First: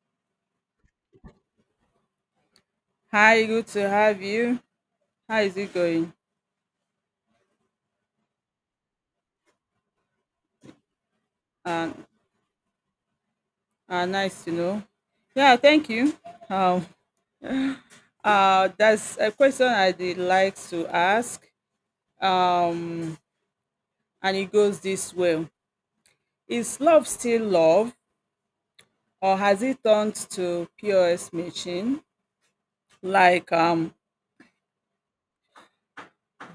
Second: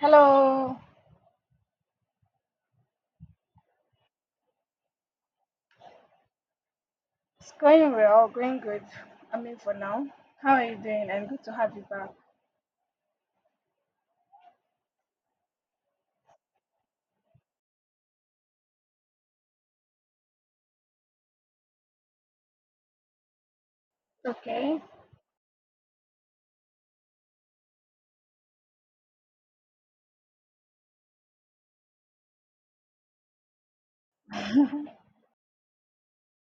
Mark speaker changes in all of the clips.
Speaker 1: Hello,
Speaker 2: Hi, good to have you. How is it going?
Speaker 1: it's going well, going good. I mean, for now, how are you doing? And good to have you
Speaker 2: Um,
Speaker 1: back.
Speaker 2: nice to know. Yeah, thank you. Um, that's a question I did like to ask. Um, and it goes
Speaker 1: Okay.
Speaker 2: this way: Is love still love, or has it turned to POS machine? Like um,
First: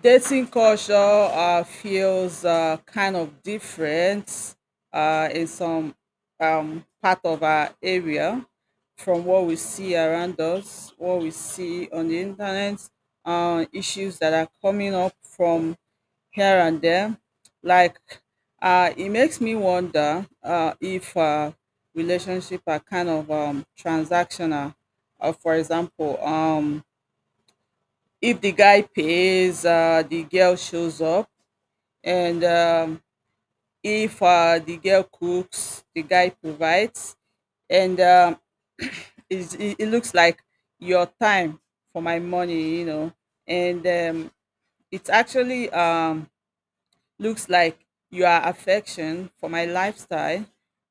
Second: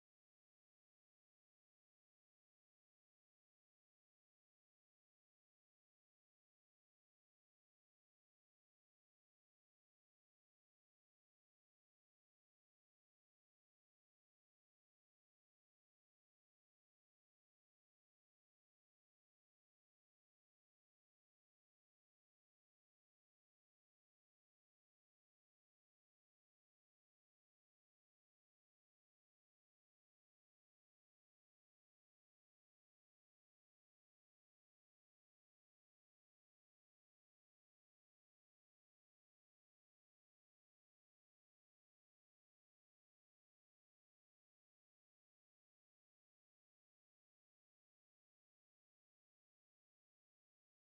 Speaker 2: Dating culture feels kind of different in some part of our area from what we see around us, what we see on the internet, issues that are coming up from here and there. Like, it makes me wonder if relationships are kind of transactional. For example, if the guy pays, the girl shows up, and if the girl cooks, the guy provides, and it looks like your time for my money. And it's actually, looks like your affection for my lifestyle,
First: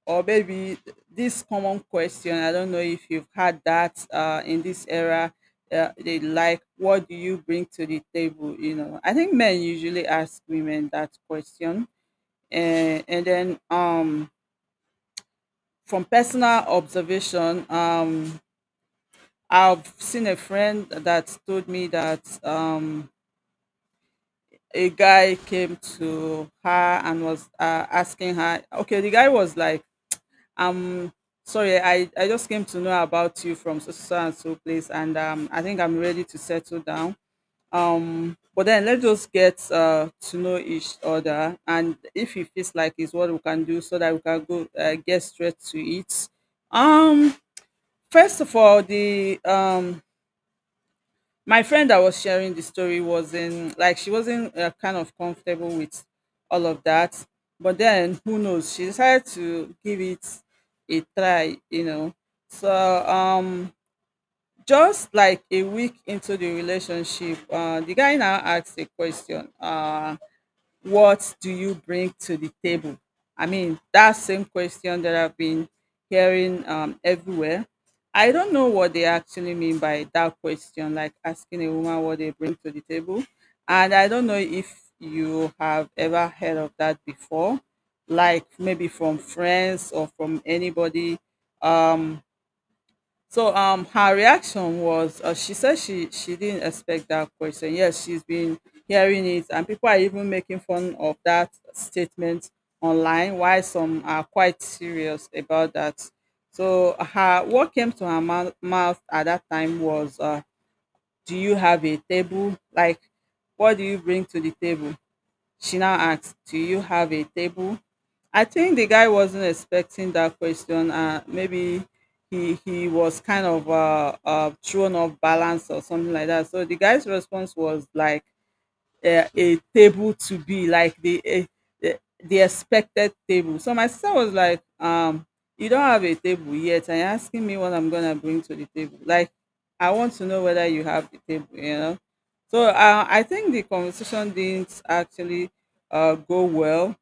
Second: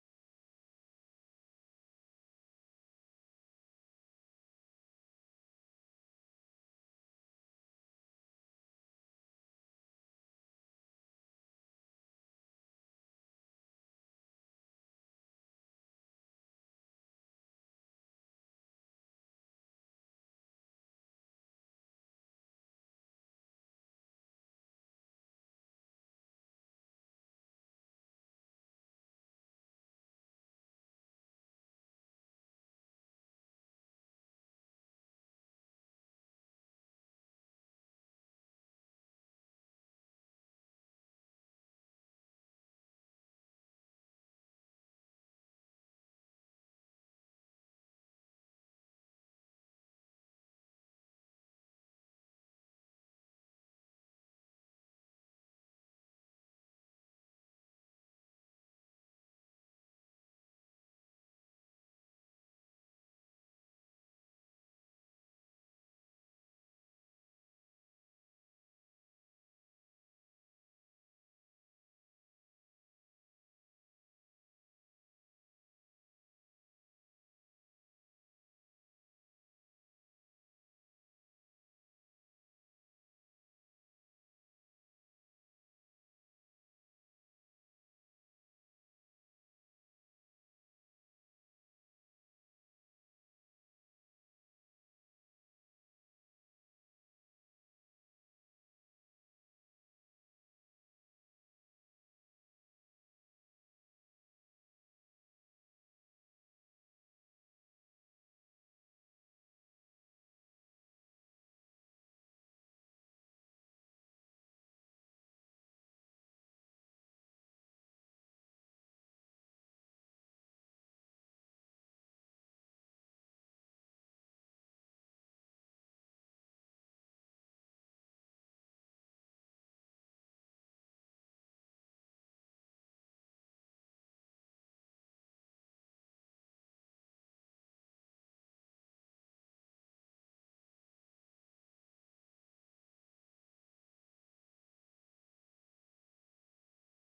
Speaker 2: or maybe this common question. I don't know if you've had that in this era. They like, what do you bring to the table? I think men usually ask women that question. And then, from personal observation, I've seen a friend that told me that, a guy came to her and was, asking her. Okay, the guy was like, Um, sorry, I just came to know about you from so so so and so place, and, I think I'm ready to settle down. But then let's just get to know each other, and if it feels like it's what we can do, so that we can go get straight to it. Um, first of all, the my friend that was sharing the story wasn't like, she wasn't kind of comfortable with all of that. But then, who knows, she decided to give it a try. So um just like a week into the relationship, the guy now asked a question, what do you bring to the table? I mean, that same question that I've been hearing everywhere. I don't know what they actually mean by that question, like asking a woman what they bring to the table. And I don't know if you have ever heard of that before, like maybe from friends or from anybody. Um, so her reaction was, she said she didn't expect that question. Yes, she's been hearing it and people are even making fun of that statement online, while some are quite serious about that. So her, what came to her mouth at that time was, do you have a table? Like, what do you bring to the table? She now asked, do you have a table? I think the guy wasn't expecting that question. Maybe he was kind of thrown off balance or something like that. So the guy's response was like, a table to be like the eh, the the expected table. So my sister was like, you don't have a table yet, and you're asking me what I'm gonna bring to the table. Like, I want to know whether you have the table. So I think the conversation didn't actually go well,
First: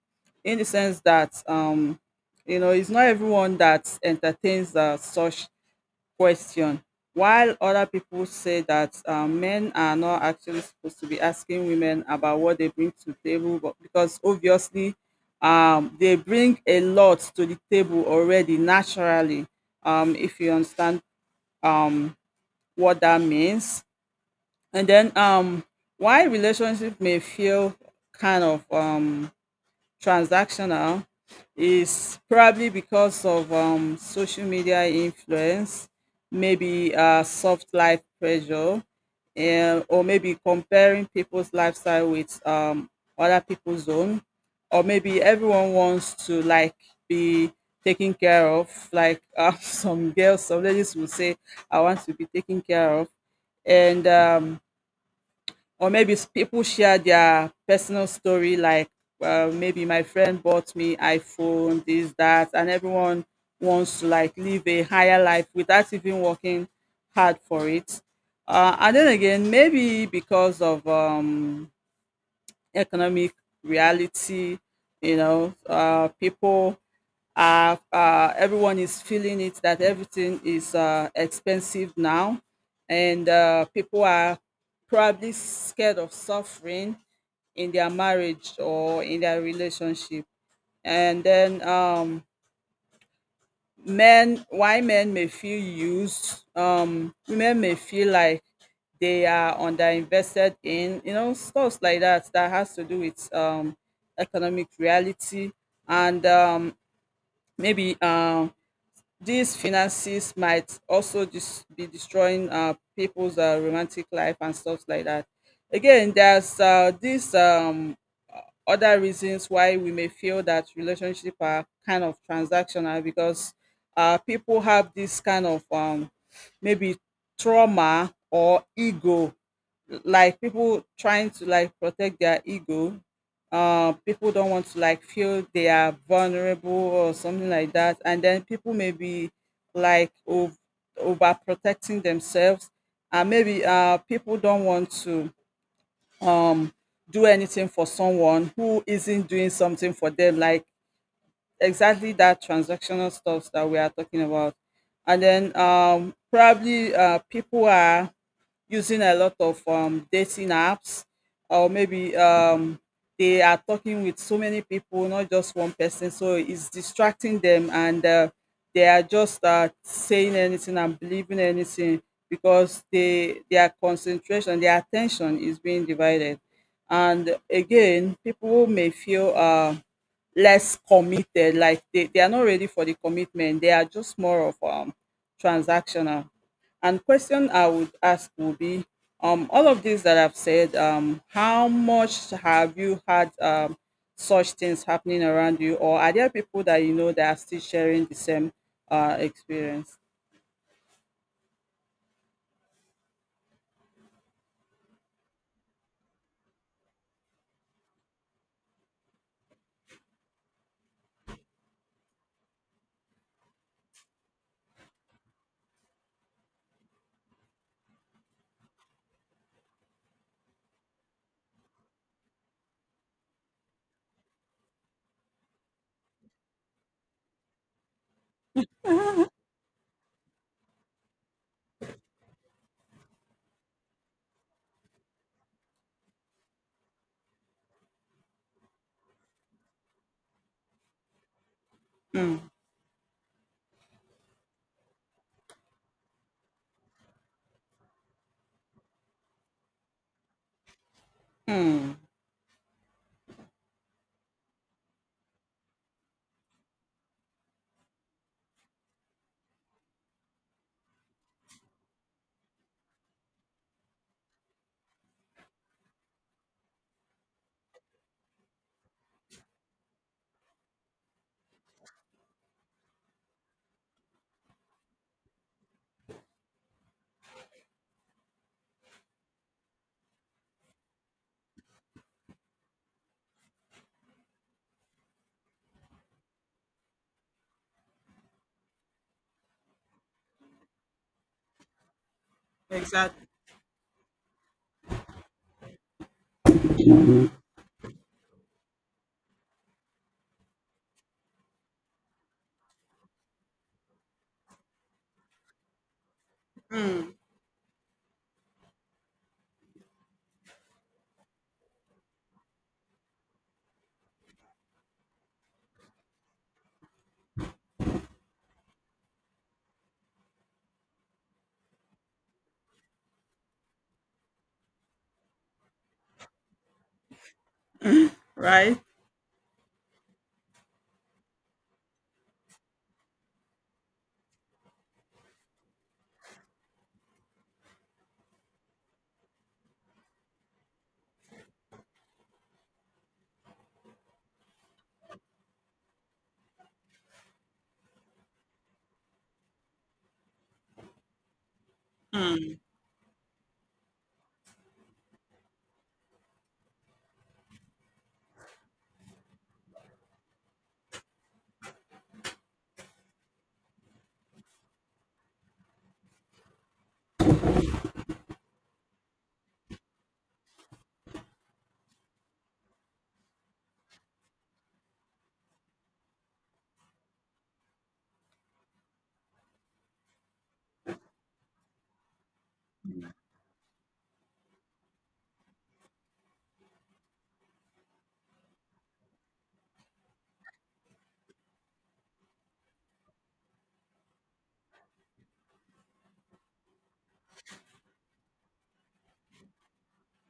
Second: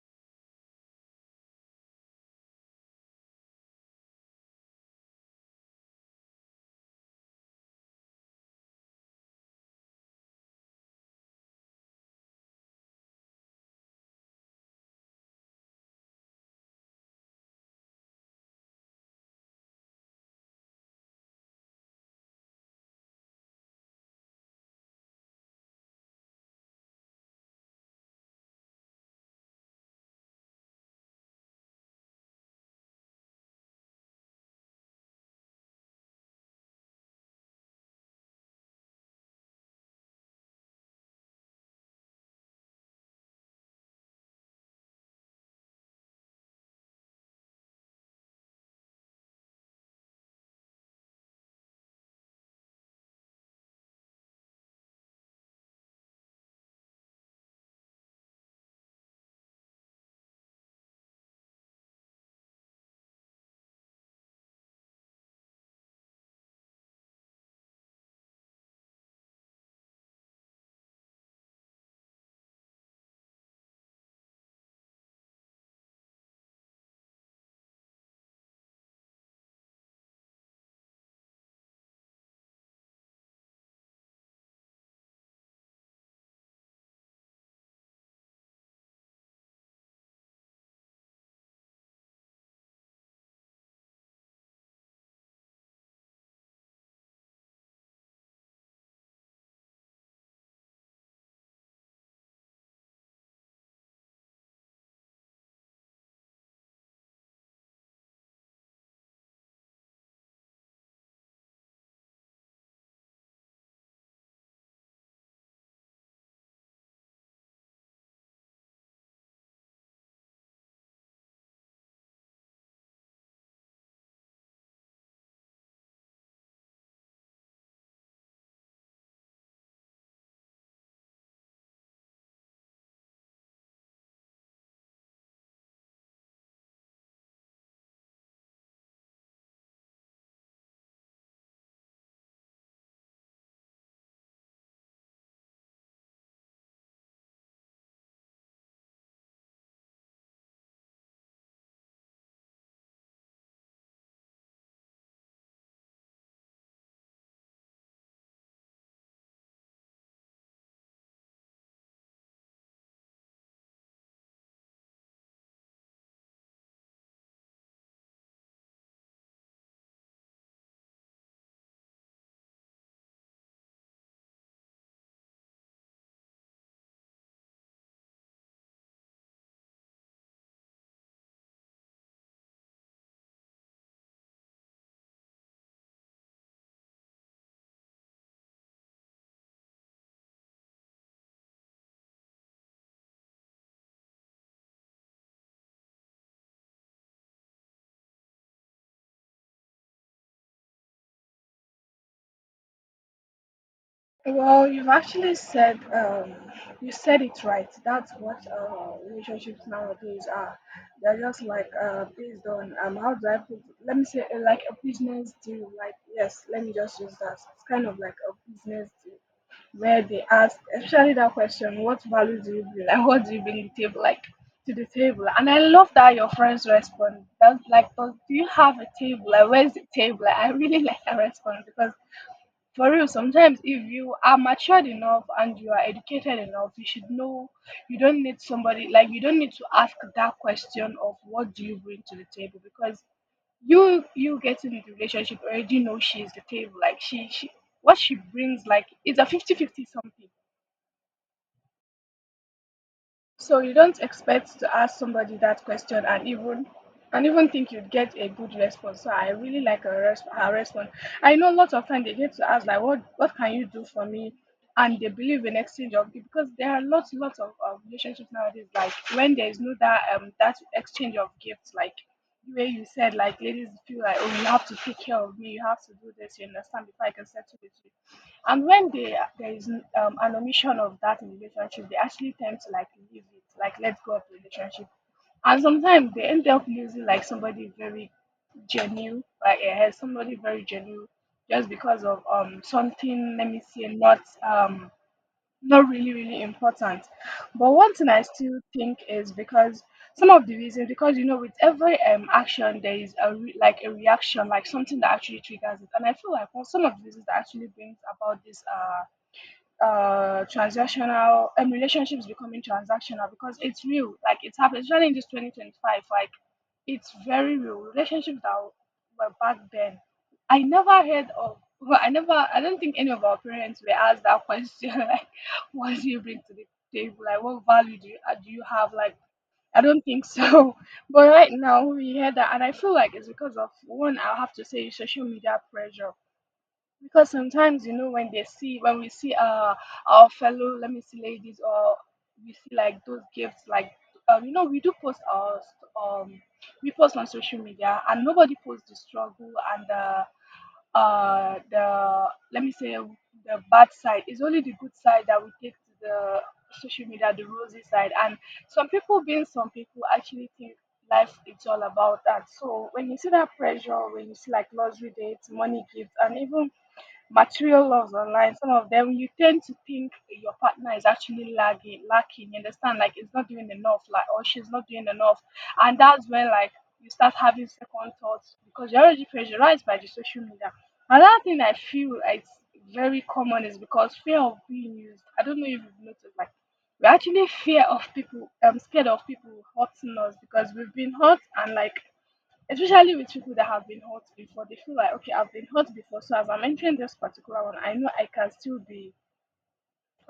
Speaker 2: in the sense that, um, it's not everyone that entertains such question, while other people say that men are not actually supposed to be asking women about what they bring to the table, but because obviously they bring a lot to the table already naturally, if you understand um, what that means. And then why relationship may feel kind of transactional is probably because of social media influence, maybe soft life pressure, or maybe comparing people's lifestyle with other people's own, or maybe everyone wants to like be taken care of. Like, some girls, some ladies will say, "I want to be taken care of," and or maybe people share their personal story, like, well, maybe my friend bought me iphone this that, and everyone wants to like live a higher life without even working hard for it. And then again, maybe because of economic reality. People, everyone is feeling it, that everything is expensive now, and people are probably scared of suffering in their marriage or in their relationship. And then men, why men may feel used, women may feel like they are underinvested in, stuff like that, that has to do with economic reality. And maybe These finances might also just be destroying people's romantic life and stuff like that. Again, there's this, other reasons why we may feel that relationship are kind of transactional, because people have this kind of, maybe trauma or ego, like people trying to like protect their ego. People don't want to like feel they are vulnerable or something like that, and then people may be like overprotecting themselves, and maybe people don't want to um do anything for someone who isn't doing something for them, like exactly that transactional stuff that we are talking about. And then probably people are using a lot of dating apps, or maybe they are talking with so many people, not just one person, so it's distracting them. And they are just saying anything and believing anything, because they, their concentration, their attention is being divided. And again, people may feel less committed, like they are not ready for the commitment, they are just more of transactional. And question I would ask would be, all of these that I've said, how much have you had such things happening around you, or are there people that you know that are still sharing the same experience?
Speaker 1: Well, you've actually said you said it right. That's what relationships nowadays are. They're just like based on how do I put? Let me say like a business deal. Like yes, let me just use that. It's kind of like a business deal, where they ask, especially that question, what value do you bring? Like, what do you bring to the table? Like, to the table. And I love that your friends respond. That's like, "Does- do you have a table? Like, where's the table?" Like, I really like that response because for real, sometimes if you are matured enough and you are educated enough, you should know you don't need somebody, like you don't need to ask that question of what do you bring to the
Speaker 2: Mm,
Speaker 1: table, because you getting the relationship already know she's the table, like she what she brings, like it's a fifty-fifty something.
Speaker 2: mm,
Speaker 1: So you don't expect to ask somebody that question and even think you'd get a good response. So I really like her, res- her response. I know lots of times they get to ask like, what can you do for me? And they believe in exchange of gift, because there are lots of relationships nowadays. Like when there is no that that exchange of gifts, like the way you said, like ladies feel like, oh, you have to take care of me, you have to do this, you understand, before I can settle with you. And when they, there is an omission of that in relationship, they actually tend to like leave it, like let go of the relationship. And sometimes they end up losing like somebody very genuine, like somebody very genuine, just because of
Speaker 2: exactly.
Speaker 1: something. Let me say not um not really really important. But one thing I still think is because some of the reasons, because you know, with every action there is a re- like a reaction, like something that actually triggers it. And I feel like, well, some of the reasons that actually brings about this transactional relationships becoming transactional, because it's real, like it's happening, especially in this 2025. Like it's very real relationships that were back then I never heard of. Well, I don't think any of our parents were asked that question like, what do you bring to the table? Like, what value do you
Speaker 2: Right.
Speaker 1: have? Like, I don't think so. But right now we hear that, and I feel like it's because of, one, I'll have to say social media pressure. Because sometimes, you know, when they see, when we see our fellow, let me see, ladies, or we see like those gifts, like you know, we do post our we post on social media, and nobody posts the struggle and the the, let me say, the bad side. It's only the good side that we take to the social media, the rosy side. And some people, being, some people actually think life is all about that. So when you see that pressure, when you see like luxury dates, money, gifts, and even material loves online, some of them, you tend to think your partner is actually lagging, lacking. You understand? Like it's not doing enough, like, or she's not doing enough, and that's when like you start having second thoughts because you're already pressurized by the social media. Another thing I feel it's very common is because fear of being used. I don't know if you've noticed, like we're actually fear of people, scared of people hurting us because we've been hurt. And like, especially with people that have been hurt before, they feel like, okay, I've been hurt before, so as I'm entering this particular one, I know I can still be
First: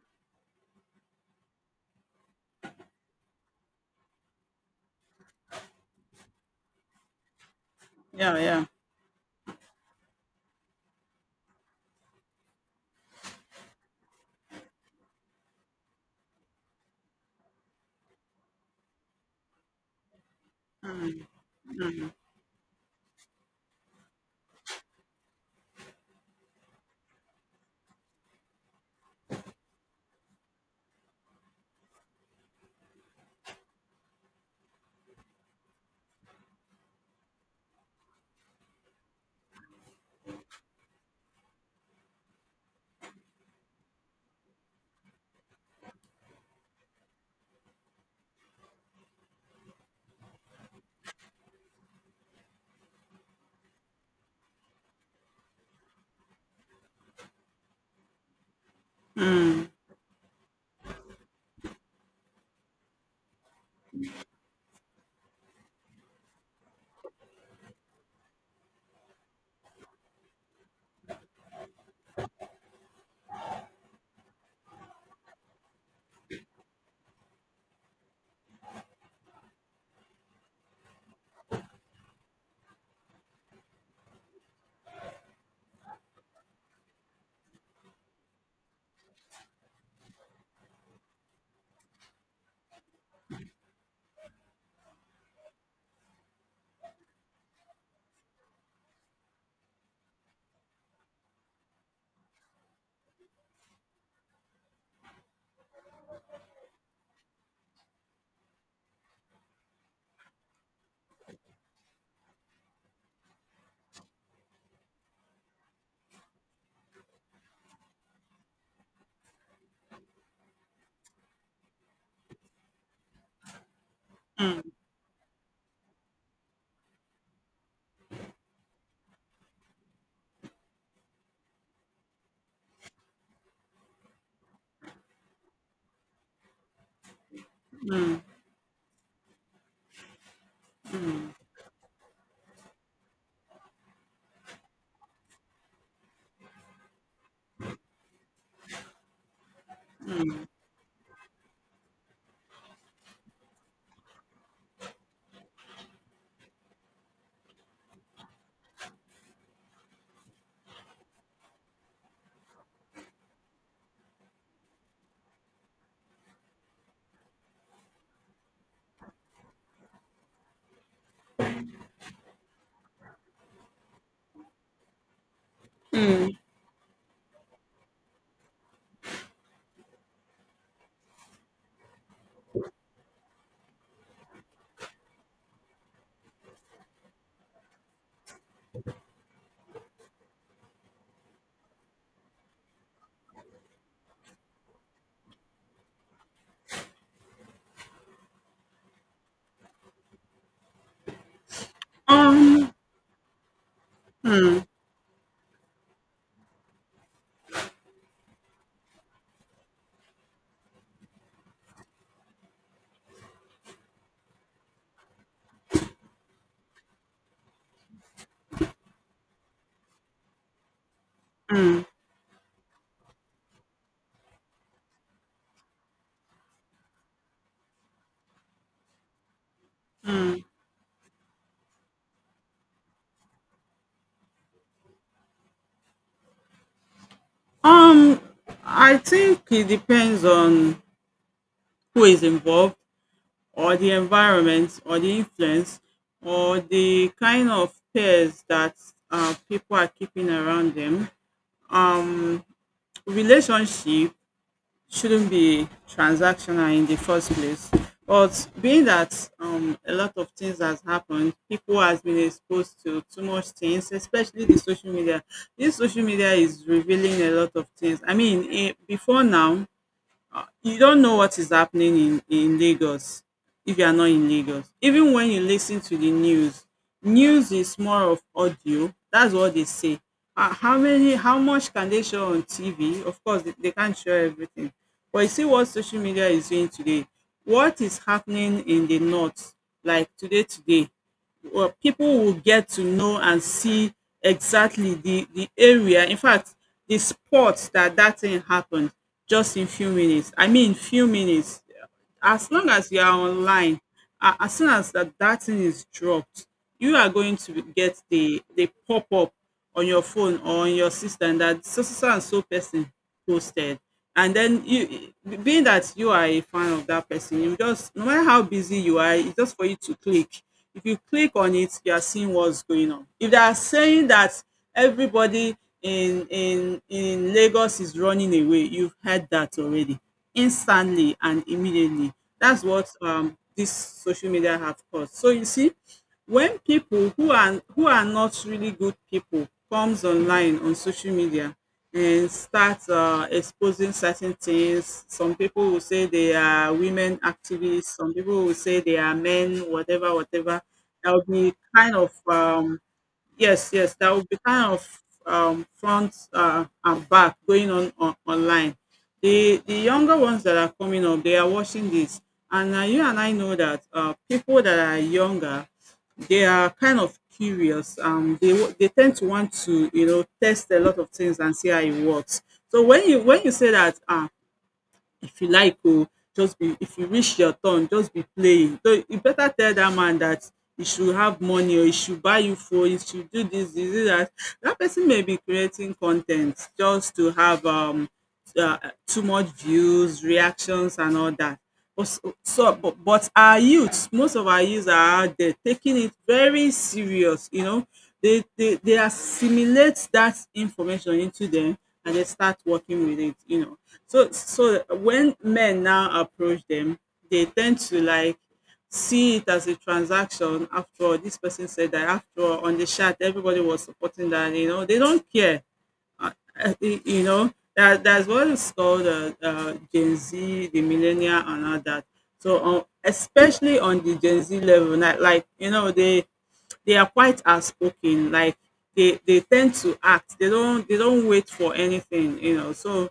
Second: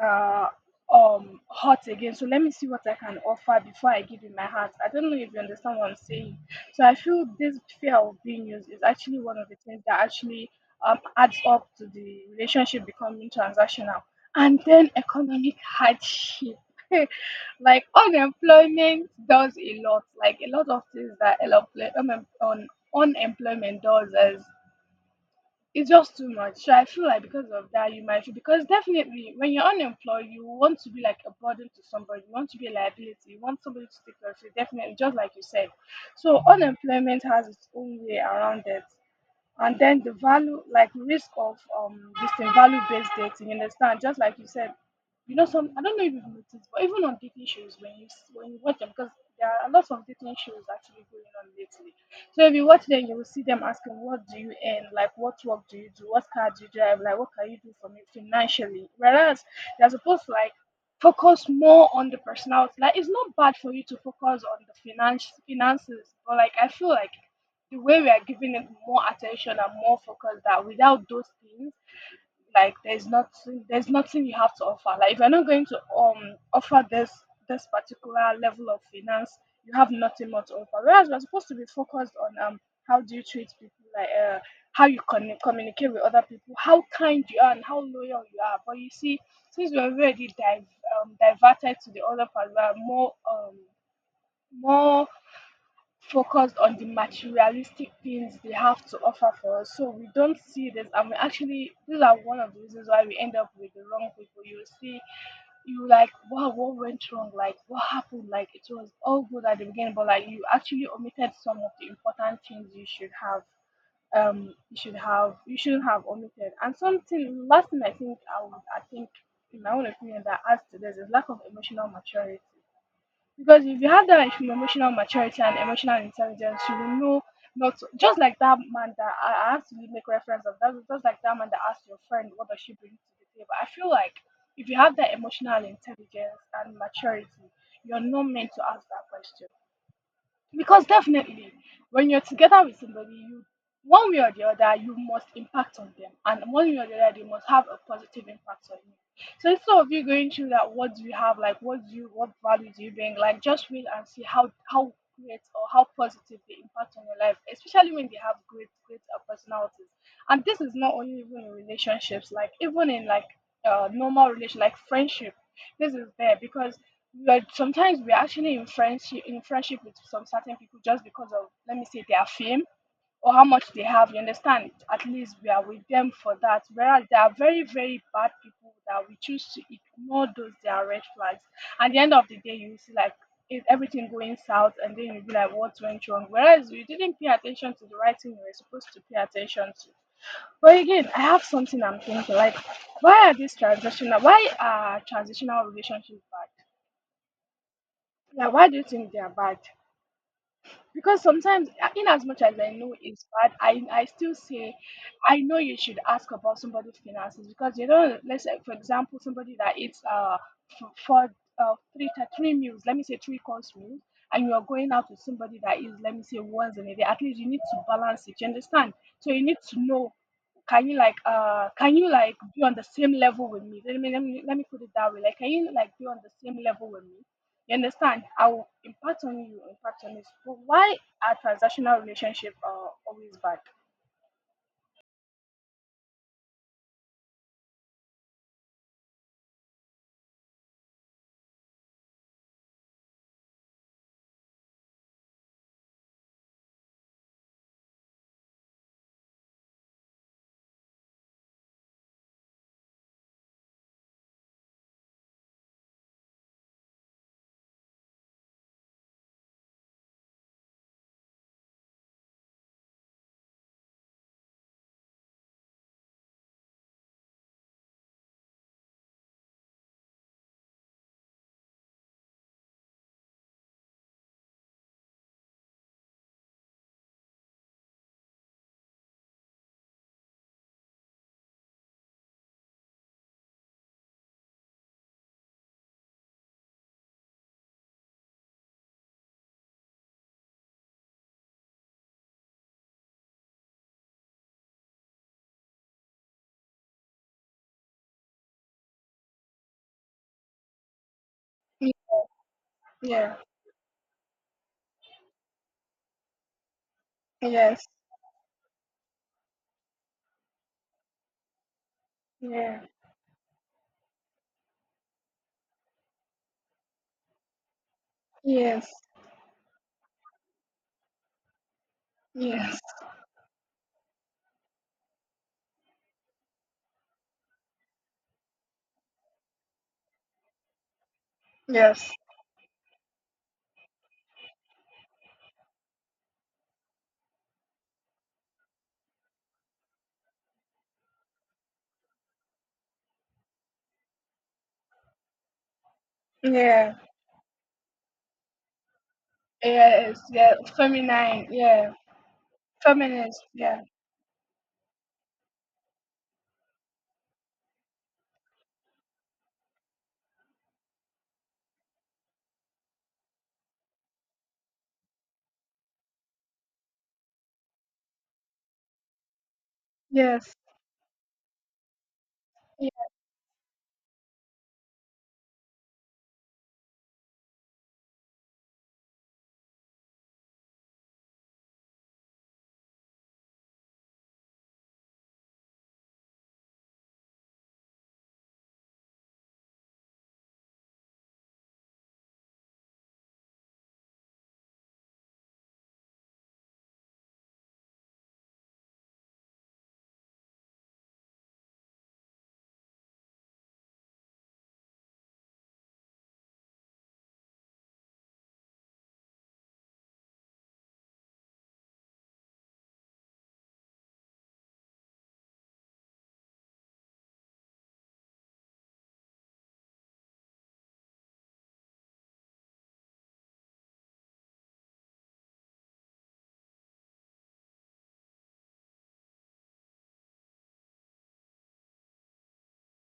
Speaker 1: uh, hot again. So let me see what I can offer before I give you my heart. I don't know if you understand what I'm saying. So I feel this fear of
Speaker 2: Yeah,
Speaker 1: being
Speaker 2: yeah.
Speaker 1: used is actually one of the things that actually adds up to the relationship becoming transactional. And then economic hardship. Like unemployment does a lot, like a lot of things that unemployment does is, it's just too much. So I feel like, because of that, you might feel, because definitely when you're unemployed, you want to be like a burden to somebody. You want to be a liability. You want somebody to take care of you. Definitely, just like you said. So unemployment has its own way around it. And then the value like risk of this thing, value based dating, you understand, just like you said, you know, some, I don't know if you've noticed, but even on dating shows, when you s- when you watch them, because there are a lot of dating shows actually going on lately, so if you watch them, you will see them asking, what do you earn? Like, what work do you do? What car do you drive? Like, what can you do for me financially? Whereas they're supposed to like focus more on the personality. Like, it's not bad for you to focus on the finances, but like I feel like the way we are giving it more attention and more focus, that without those things, like there's nothing, there's nothing you have to offer. Like if you're not going to offer this, this particular level of finance, you have nothing more to offer. Whereas we're supposed to be focused on how do you treat people, like how you con- communicate with other people, how kind you are and how loyal you are. But you see, since we're already diverted to the other part, we are more more focused on the materialistic things they have to offer for us. So we don't see this, and we actually, these are one of the reasons why we end up with the wrong people. You see, you like, wow, what went wrong? Like, what happened? Like, it was all good at the beginning, but like you actually omitted some of the important things you should have. You should have, you shouldn't have omitted. And something, last thing I think I would, I think in my own opinion that adds to this is lack of emotional maturity. Because if you have that issue,
Speaker 2: Mm.
Speaker 1: emotional maturity and emotional intelligence, you will know not to, just like that man that I have to make reference of, that, just like that man that asked your friend, what does she bring to the table. I feel like if you have that emotional intelligence and maturity, you're not meant to ask that question. Because definitely, when you're together with somebody, you, one way or the other, you must impact on them, and one way or the other, they must have a positive impact on you. So instead of you going through that, what do you have? Like, what do you, what value do you bring? Like, just wait and see how great or how positive they impact on your life, especially when they have great personalities. And this is not only even in relationships, like even in like normal relation, like friendship. This is there, because like sometimes we're actually in friendship, with some certain people just because of, let me say, their fame or how much they have, you understand, at least we are with them for that. Whereas there are very very bad people that we choose to ignore, those they are red flags. At the end of the day, you see like, is everything going south, and then you'll be like, what went wrong? Whereas you didn't pay attention to the right thing you were supposed to pay attention to. But again, I have something I'm thinking, like, why are these transitional, why are transitional relationships bad? Yeah, why do you think they are bad? Because sometimes, in as much as
Speaker 2: Um.
Speaker 1: I know it's bad, I still
Speaker 2: mm,
Speaker 1: say, I know you should ask about somebody's finances, because you know, let's say for example, somebody that eats f- for three three meals, let me say three course meals, and you are going out with somebody that is, let me say, once in a day. At least you need to balance it. You understand? So you need to know, can you like be on the same level with me? Let me put it that way. Like, can you like be on the same level with me? You understand? I will impact on you, impact on this. But why are transactional relationships always bad?
Speaker 2: Um. I think it depends on who is involved, or the environment, or the influence, or the kind of peers that people are keeping around them. Um, relationship shouldn't be transactional in the first place. But being that a lot of things has happened, people has been exposed to too much things, especially the social media. This social media is revealing a lot of things. I mean, before now, you don't know what is happening in Lagos if you are not in Lagos. Even when you listen to the news, news is more of audio. That's what they say. Ah, how many, how much can they show on TV? Of course, they can't show everything. But you see what social media is doing today. What is happening in the north, like today, today? Well, people will get to know and see exactly the area. In fact, the spot that that thing happened just in few minutes. I mean, few minutes. As long as you are
Speaker 1: Yeah.
Speaker 2: online, as soon as that thing is dropped, you are going to
Speaker 1: Yes.
Speaker 2: get the pop-up on your phone or on your system, that so so so and so
Speaker 1: Yeah.
Speaker 2: person posted, and then you, being that you are a fan of that person, you just, no matter how busy
Speaker 1: Yes.
Speaker 2: you are, it's just for you to click. If you click on it, you are seeing what's
Speaker 1: Yes.
Speaker 2: going on. If they are saying that everybody in lagos is running away, you've heard that already, instantly and
Speaker 1: Yes.
Speaker 2: immediately. That's what, this social media have caused. So you see, when people who are not really good people comes online on social media and start exposing certain things, some people will say they are
Speaker 1: Yeah.
Speaker 2: women activists, some people will say they are men, whatever,
Speaker 1: Yes. Yeah.
Speaker 2: whatever. There will
Speaker 1: Feminine.
Speaker 2: be
Speaker 1: Yeah.
Speaker 2: kind of
Speaker 1: Feminist.
Speaker 2: yes,
Speaker 1: Yeah.
Speaker 2: yes, there will be kind of front and back going on online. The younger ones that are coming up, they are watching this, and you and I know that people that are younger, they are kind of curious. They they tend to want to, you know,
Speaker 1: Yes.
Speaker 2: test a lot of things and see how it works. So when you, when you say that, if you like, oh, just be, if you reach your turn, just be playing, so you better tell dat man dat he should have money, or he should buy you phone, he should do dis, he should do dat. Dat person may be creating con ten t just to have uh, too much views, reactions, and all that. But so, but our youths, most of our youths are out there taking it very serious. You know, they assimilate that information into them, and they start working with it. You know, so when men now approach them, they tend to like see it as a transaction. After all, this person said that. After all, on the chat, everybody was supporting that. You know, they don't care uh, you know that that's what is called Gen Z, the millennial, and all that. Especially on the Gen Z level, not like you know they are quite outspoken. Like they tend to act. They don't wait for anything, you know. So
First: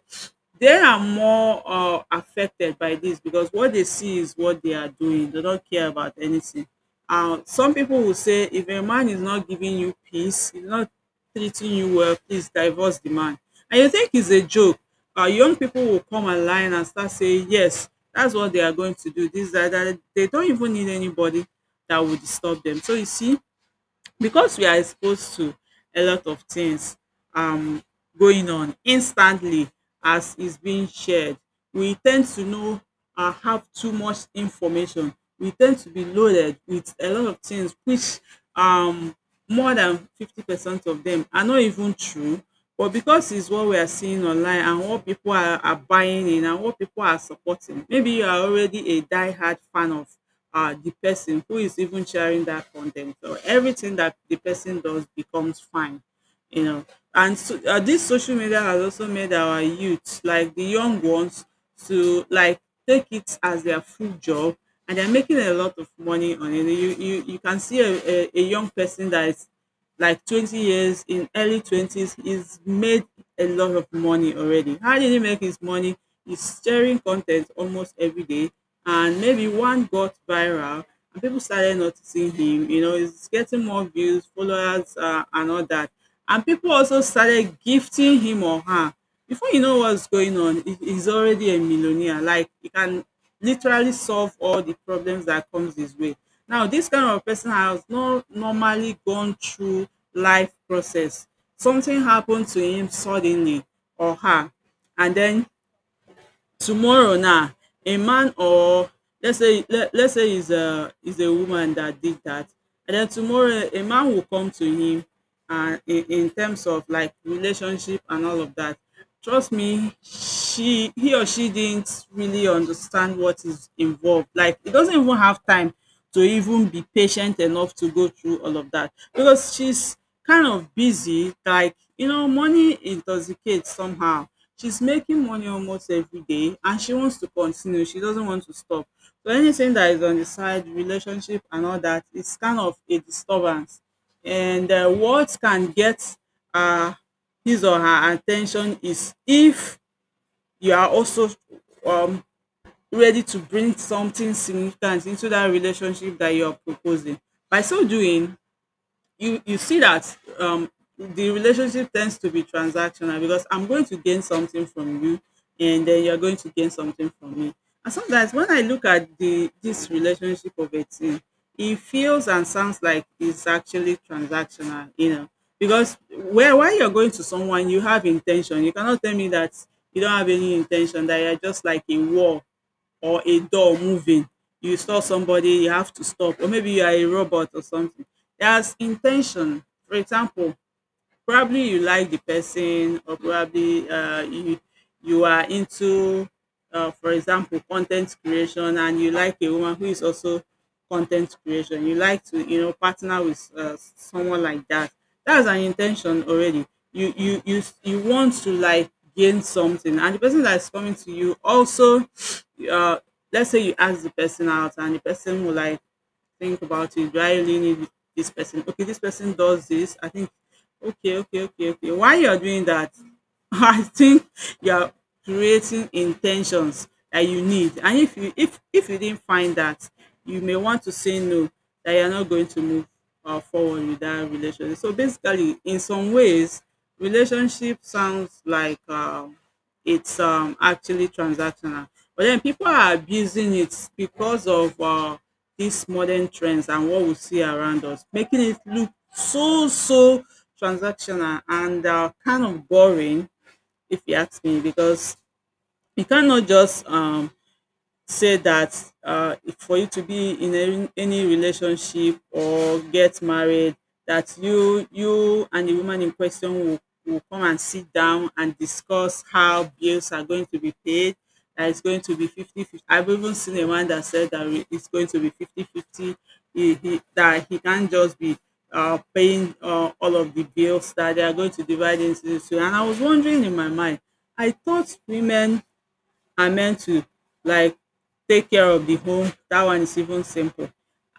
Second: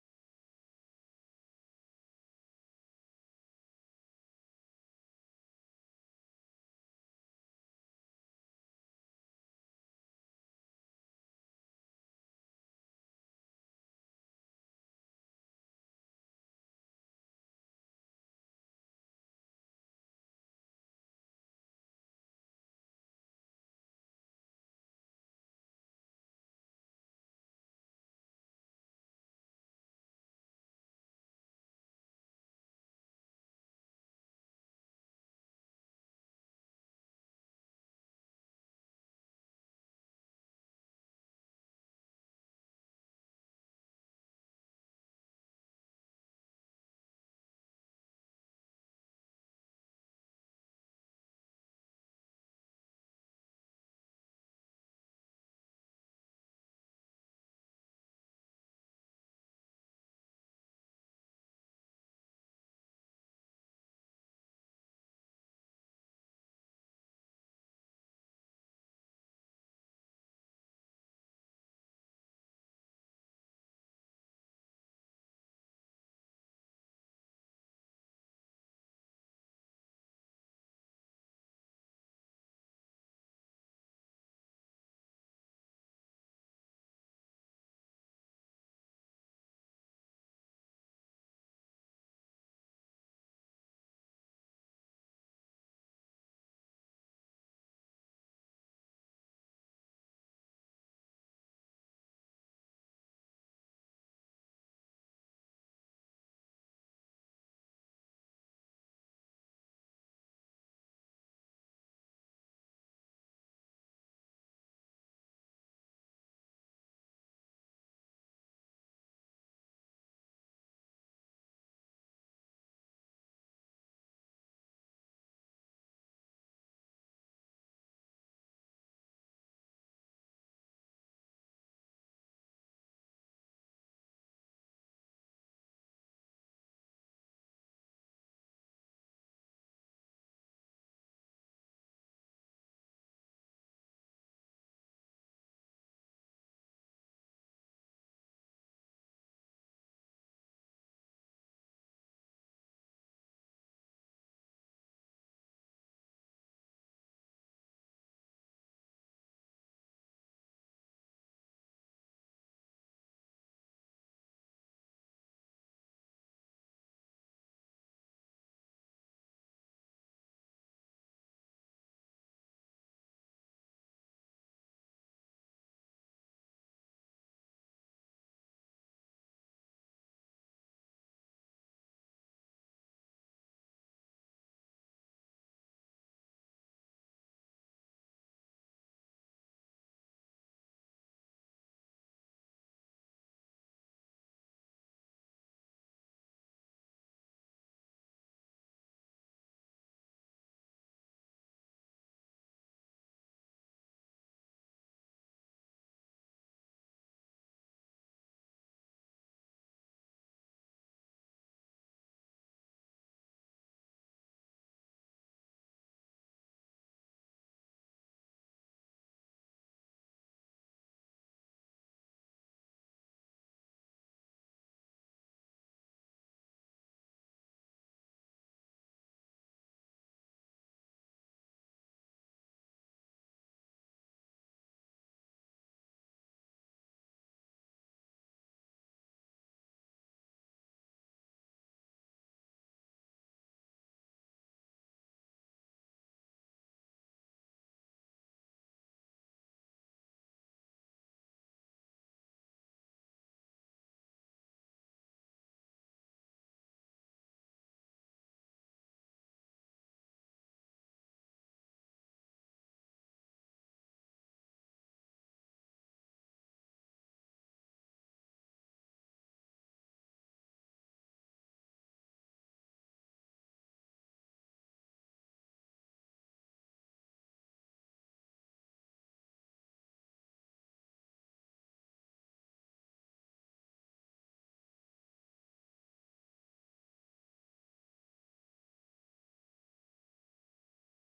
Speaker 2: they are more affected by this because what they see is what they are doing. They don't care about anything. Some people will say if a man is not giving you peace, he's not treating you well, please divorce the man. And you think it's a joke. Young people will come online and start saying, yes, that's what they are going to do. This, that, that. They don't even need anybody that will disturb them. So you see, because we are exposed to a lot of things, um going on instantly as is being shared, we ten d to know, have too much information. We ten d to be loaded with a lot of things which, um more than 50% of dem are not even true. But because it's what we are seeing online and what people are, buying in and what people are supporting, maybe you are already a diehard fan of the person who is even sharing that content. So everything that the person does becomes fine, you know. And so, this social media has also made our youth, like the young ones, to like take it as their full job, and they're making a lot of money on it. You can see a young person that is like 20 years, in early 20s, he's made a lot of money already. How did he make his money? He's sharing content almost every day, and maybe one got viral and people started noticing him. You know, he's getting more views, followers, and all that, and people also started gifting him or her. Before you know what's going on, he's already a millionaire. Like he can literally solve all the problems that comes his way. Now, this kind of person has not normally gone through life process. Something happened to him suddenly, or her, and then tomorrow now, a man or, let's say it's a woman that did that, and then tomorrow a man will come to him, and in terms of like relationship and all of that. Trust me, she he or she didn't really understand what is involved. Like he doesn't even have time to even be patient enough to go through all of that, because she's kind of busy. Like, you know, money intoxicates somehow. She's making money almost every day, and she wants to continue, she doesn't want to stop. So anything that is on the side, relationship and all that, it's kind of a disturbance. And what can get uh his or her attention is if you are also um ready to bring something significant into that relationship that you are proposing. By so doing, you see that, the relationship tends to be transactional, because I'm going to gain something from you, and then you're going to gain something from me. And sometimes when I look at the this relationship of a team, it feels and sounds like it's actually transactional, you know. Because where while you're going to someone, you have intention. You cannot tell me that you don't have any intention, that you're just like a war or a door moving, you saw somebody, you have to stop, or maybe you are a robot or something. There's intention. For example, probably you like the person, or probably you you are into, for example, content creation, and you like a woman who is also content creation. You like to, you know, partner with someone like that. That's an intention already. You you you you want to like gain something, and the person that is coming to you also, uh, let's say you ask the person out, and the person will like think about it. Do I really need this person? Okay, this person does this. I think, okay, okay, okay, okay. While you're doing that, I think you're creating intentions that you need. And if you, if you didn't find that, you may want to say no, that you're not going to move forward with that relationship. So basically, in some ways, relationship sounds like, it's, actually transactional. But then people are abusing it because of these modern trends and what we see around us, making it look so transactional and kind of boring, if you ask me, because you cannot just say that for you to be in any relationship or get married, that you and the woman in question will come and sit down and discuss how bills are going to be paid. That it's going to be fifty fifty. I've even seen a man that said that it's going to be 50 50. That he can't just be paying all of the bills, that they are going to divide into two. And I was wondering in my mind, I thought women are meant to like take care of the home. That one is even simple.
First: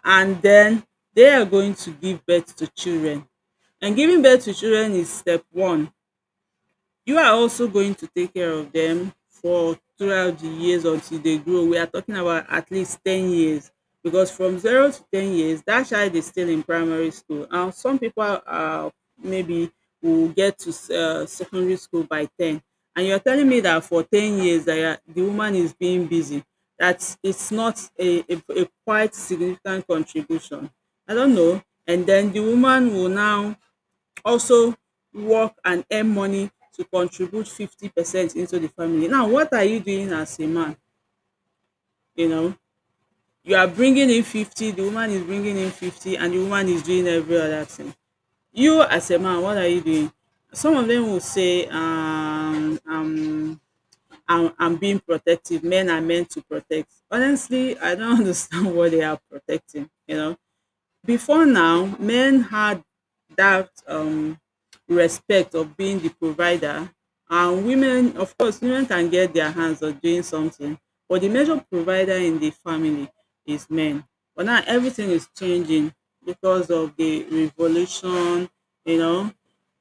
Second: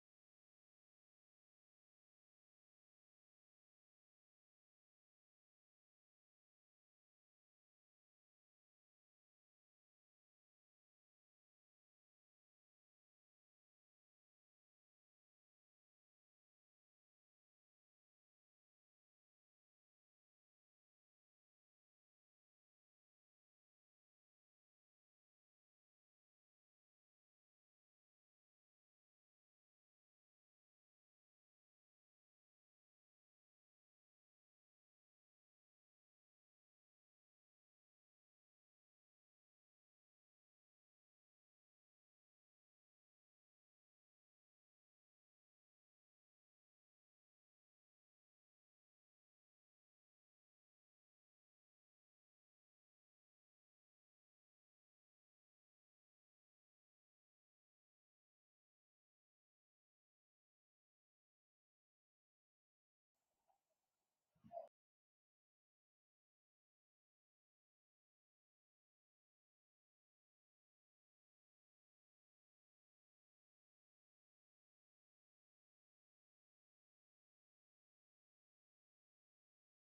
Speaker 2: And then they are going to give birth to children, and giving birth to children is step one. You are also going to take care of them for throughout the years until they grow. We are talking about at least 10 years, because from 0 to 10 years, that child is still in primary school. And some people are maybe will get to secondary school by 10. And you're telling me that for 10 years that the woman is being busy, that's it's not a quite significant contribution. I don't know. And then the woman will now also work and earn money to contribute 50% into the family. Now, what are you doing as a man? You know, you are bringing in 50, the woman is bringing in 50, and the woman is doing every other thing. You as a man, what are you doing? Some of them will say, I'm being protective. Men are meant to protect. Honestly, I don't understand what they are protecting, you know. Before now, men had that, respect of being the provider, and women, of course, women can get their hands on doing something, but the major provider in the family is men. But now everything is changing because of the revolution, you know,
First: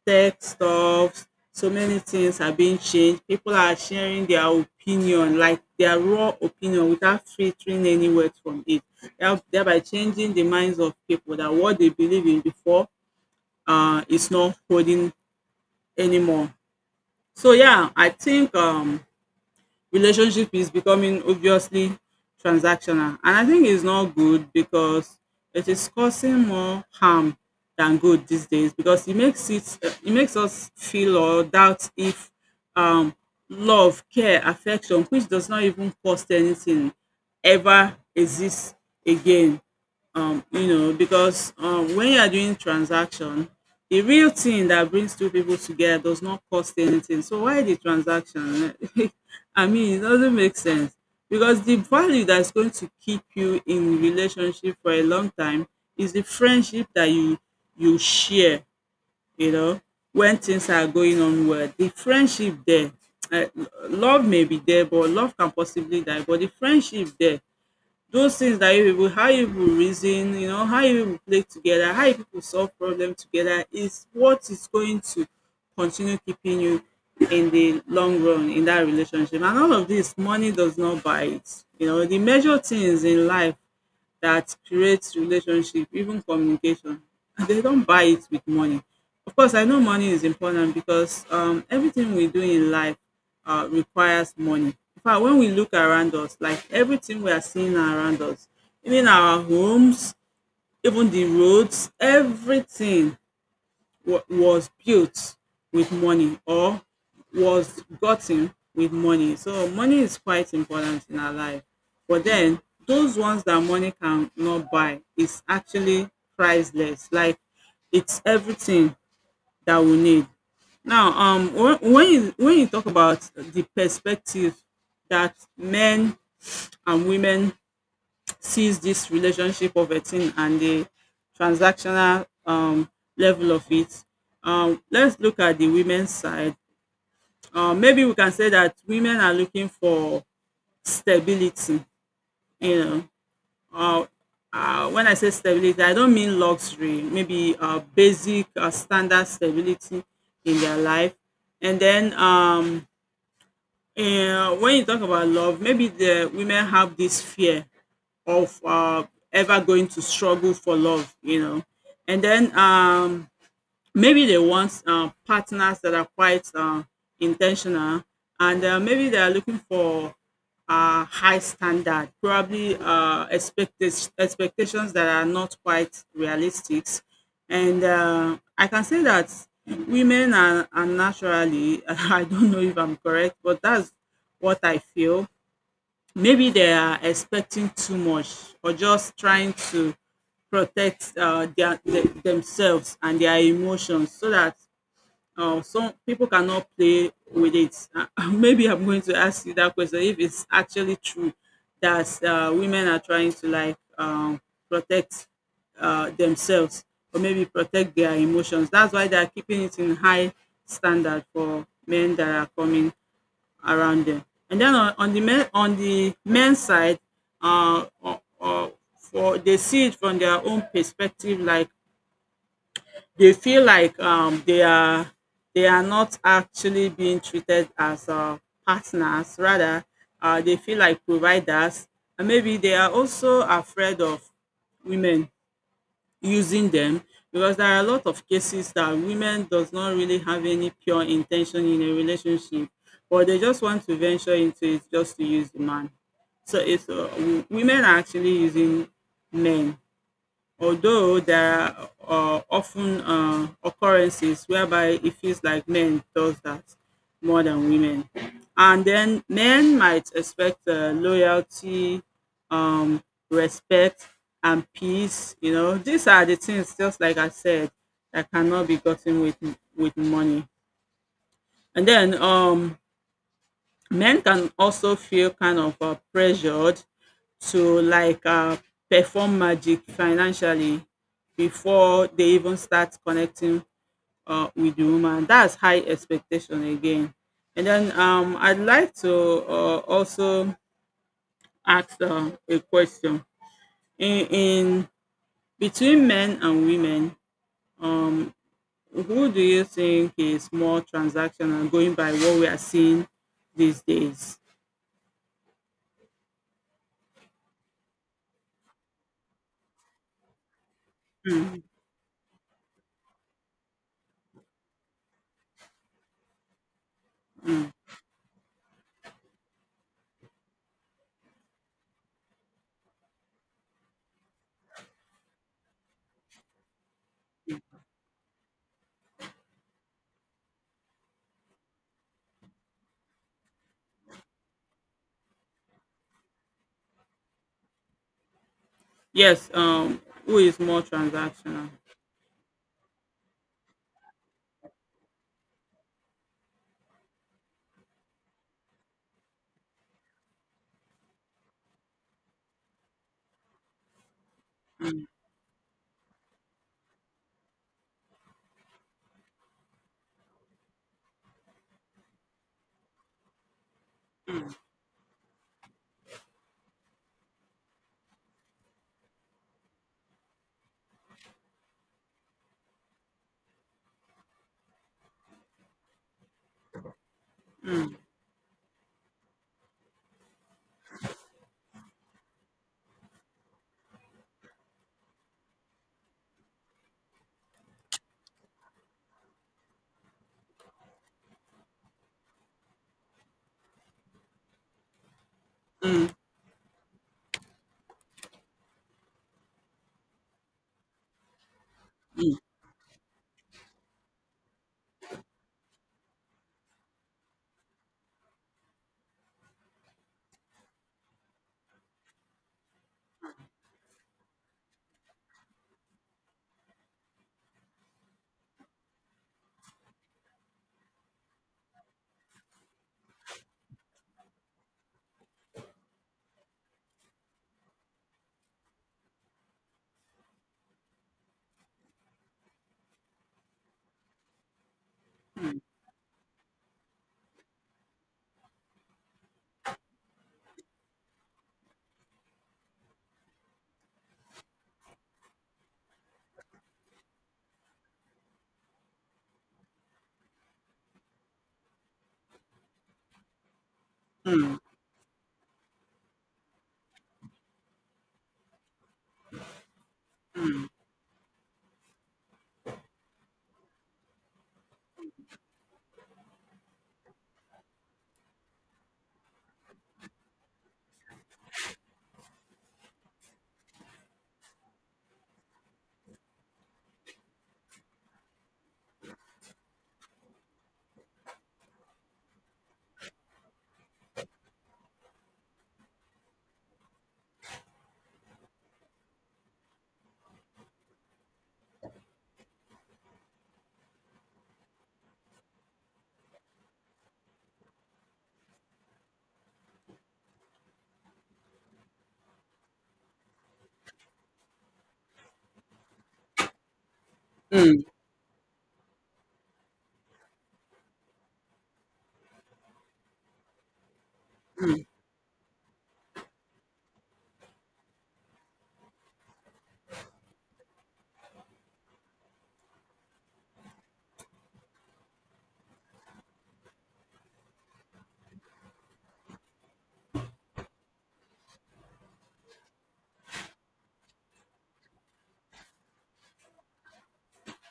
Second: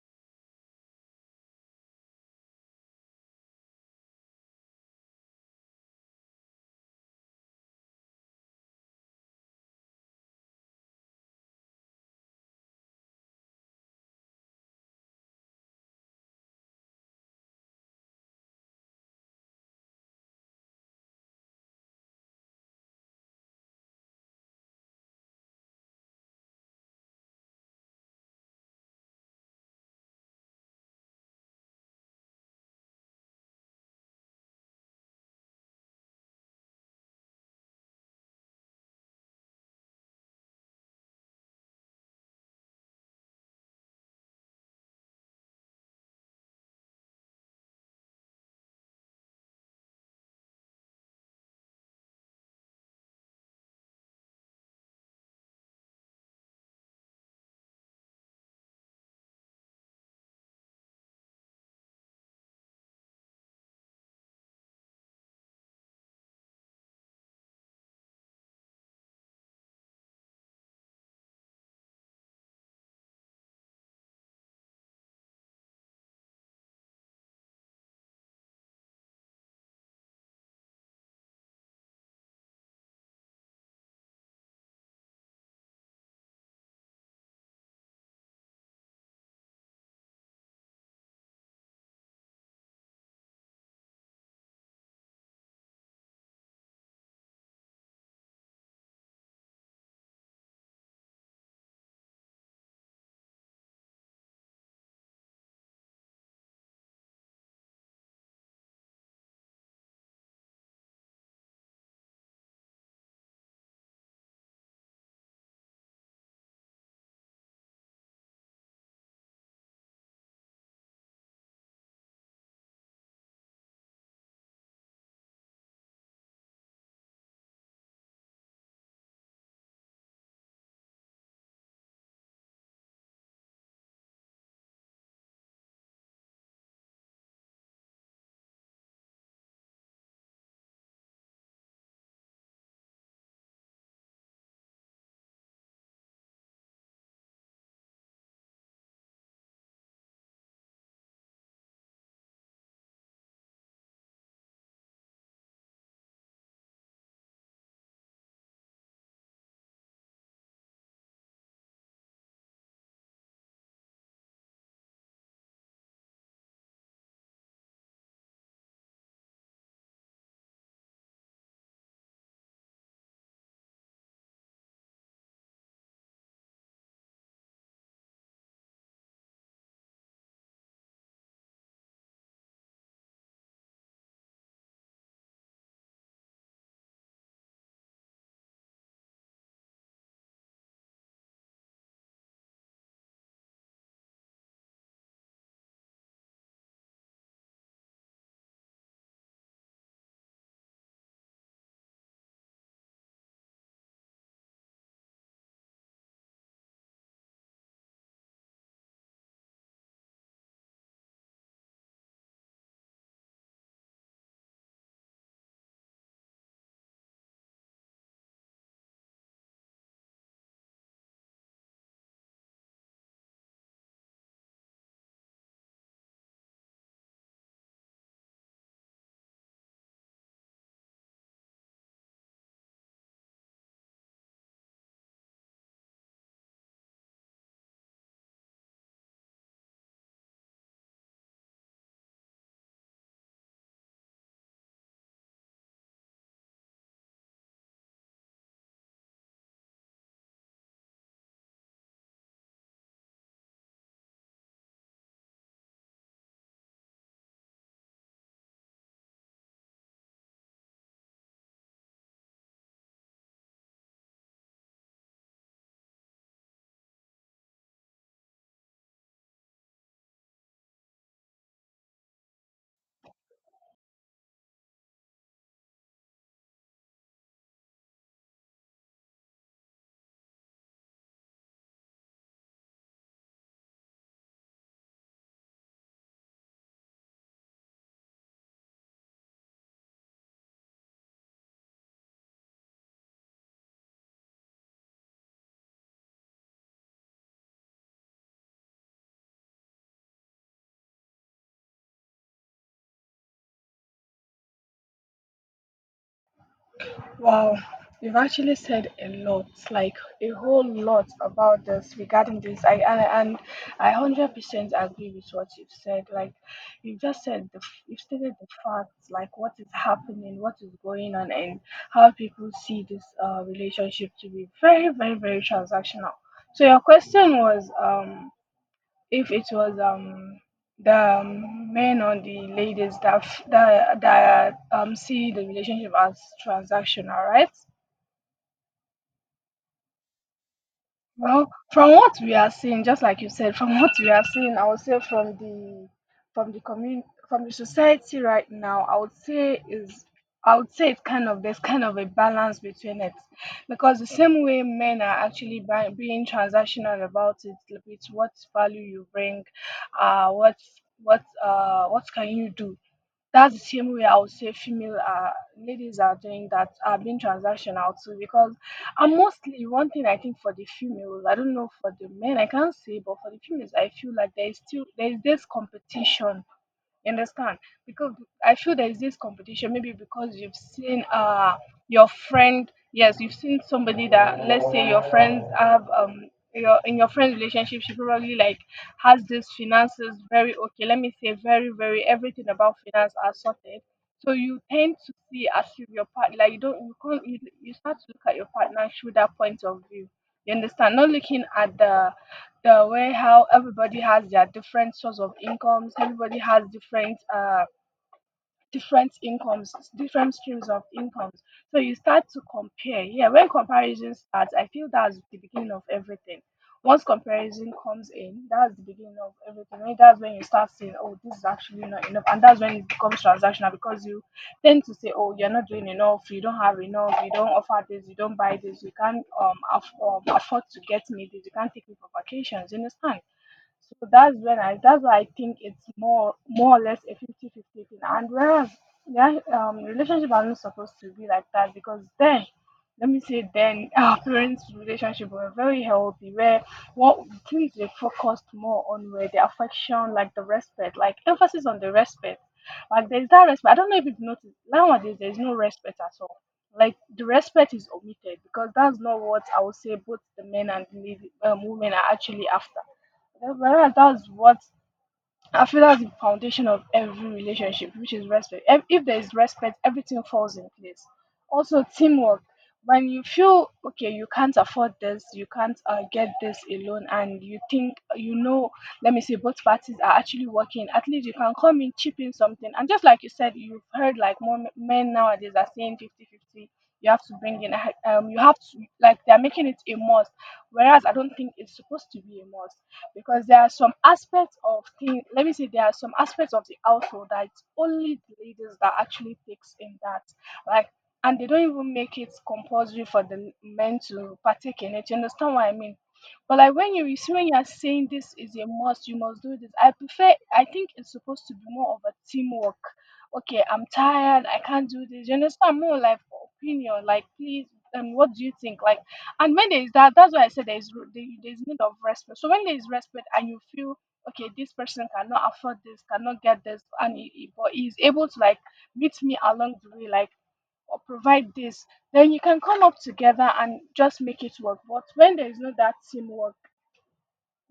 Speaker 2: tech stuffs. So many things are being changed. People are sharing their opinion, like their raw opinion, without filtering any words from it, thereby changing the minds of people, that what they believe in before is not holding anymore. So yeah, I think, relationship is becoming obviously transactional, and I think it's not good because it is causing more harm than good these days, because it makes it it makes us feel or doubt if um love, care, affection, which does not even cost anything, ever exists again. You know, because when you are doing transaction, the real thing that brings two people together does not cost anything. So why the transaction? I mean, it doesn't make sense, because the value that's going to keep you in relationship for a long time is the friendship that you share, you know. When things are going on well, the friendship there, uh, love may be there, but love can possibly die, but the friendship there, those things that you people, how you people reason, you know, how you people play together, how you people solve problem together, is what is going to continue keeping you in the long run in that relationship. And all of this, money does not buy it. You know, the major things in life that creates relationship, even communication, and they don't buy it with money. Of course, I know money is important, because everything we do in life requires money. In fact, when we look around us, like everything we are seeing around us, even our homes, even the roads, everything was built with money, or was gotten with money. So money is quite important in our life. But then those ones that money cannot buy is actually priceless. Like, it's everything that we need. Now, when when you talk about the perspective that men and women sees this relationship of a thing, and the transactional, level of it. Let's look at the women's side. Maybe we can say that women are looking for stability. You know, uh, when I say stability, I don't mean luxury. Maybe basic standard stability in their life, and then um, and when you talk about love, maybe the women have this fear of ever going to struggle for love. And then maybe they want partners that are quite intentional and maybe they are looking for high standard, probably expectations that are not quite realistic, and I can say that women are naturally I don't know if I'm correct, but that's what I feel. Maybe they are expecting too much or just trying to protect their, the themselves and their emotions so that some people cannot play with it. Maybe I'm going to ask you that question if it's actually true that women are trying to like protect themselves, or maybe protect their emotions. That's why they are keeping it in high standard for men that are coming around them. And then on the men's side, or for they see it from their own perspective, like they feel like they are not actually being treated as partners. Rather, they feel like providers, and maybe they are also afraid of women using them, because there are a lot of cases that women does not really have any pure intention in a relationship, or they just want to venture into it just to use the man. So women are actually using men, although there are often occurrences whereby it feels like men does that more than women. And then men might expect loyalty, um, respect, and peace, these are the things, just like I said, that cannot be gotten with money. And then um men can also feel kind of pressured to like perform magic financially before they even start connecting with the woman. That's high expectation again. And then I'd like to also ask a question. In between men and women, um, who do you think is more transactional, going by what we are seeing these days?
Speaker 1: Wow, you've actually said a lot, like a whole lot about
Speaker 2: Hmm.
Speaker 1: this regarding this. I 100% agree with what you've said. Like you just said, you've stated the facts, like what is happening, what is going on, and how people see this relationship to be very, very, very transactional. So your question was, if it was the men or the ladies that see the relationship as transactional, right?
Speaker 2: Yes, who is more
Speaker 1: Well,
Speaker 2: transactional?
Speaker 1: from what we are seeing, just like you said, from what we are seeing, I would say from the community, from the society right now, I would say it's kind of there's kind of a balance between it, because the same way men are actually being transactional about it, like, with what value you bring, uh, what what can you do, that's the same way I would say female ladies are doing, that are being transactional too. Because, and mostly one thing, I think for the females, I don't know for the men, I can't say, but for the females, I feel like there is this competition. You understand? Because I feel there is this competition, maybe because you've seen your friend. Yes, you've seen somebody that, let's say your friends have your in your friend's relationship, she probably like has this finances very okay. Let me say very, very everything about finance are sorted. So you tend to see as if your partner, like you don't you can't you, you start to look at your partner through that point of view. You understand? Not looking at the way how everybody has their different source of incomes, everybody has different streams of incomes, so you start to compare. Yeah, when comparison starts, I feel that's the beginning of everything. Once comparison comes in, that's the beginning of everything. I That's when you start saying, oh, this is actually not enough, and that's when it becomes transactional, because you tend to say, oh, you're not doing enough, you don't have enough, you don't offer this, you don't buy this, you can't afford to get me this, you can't take me for vacations. You understand? So that's when I that's why I think it's more or less a 50-50 thing. And whereas, yeah, relationship are not supposed to be like that, because then, let me say then, our parents' relationship were very healthy, where what things they focused more on were the affection, like the respect, like emphasis on the respect. Like, there's that respect. I don't know if you've noticed,
Speaker 2: Hmm.
Speaker 1: nowadays there's no respect at all. Like, the respect is omitted, because that's not what I would say both the men and the lady, women are actually after. Well, that's what I feel, that's the foundation of every relationship, which is respect. If there is respect, everything falls in place. Also, teamwork. When you feel okay, you can't afford this, you can't get this alone, and you think, you know, let me say both parties are actually working. At least you can come in, chip in something, and just like you said, you've heard like more men nowadays are saying 50-50. You have to bring in, you have to like they're making it a must, whereas I don't think it's supposed to be a must, because there are some aspects of thing let me say there are some aspects of the household that it's only the ladies that actually takes in that. Like, and they don't even make it compulsory for the men to partake in it. You understand what I mean? But like, when you see, when you are
Speaker 2: Hmm.
Speaker 1: saying this is a must, you must do this, I think it's supposed to be more of a teamwork. Okay, I'm tired, I can't do this. You understand? More like opinion, like, please, what do you think? Like, and when there is that, that's why I said there is need of respect. So when there is respect, and you feel okay, this person cannot afford this, cannot get this, and but he is able to like meet me along the way, like, or provide this, then you can come up together and just make it work. But when there is no that teamwork,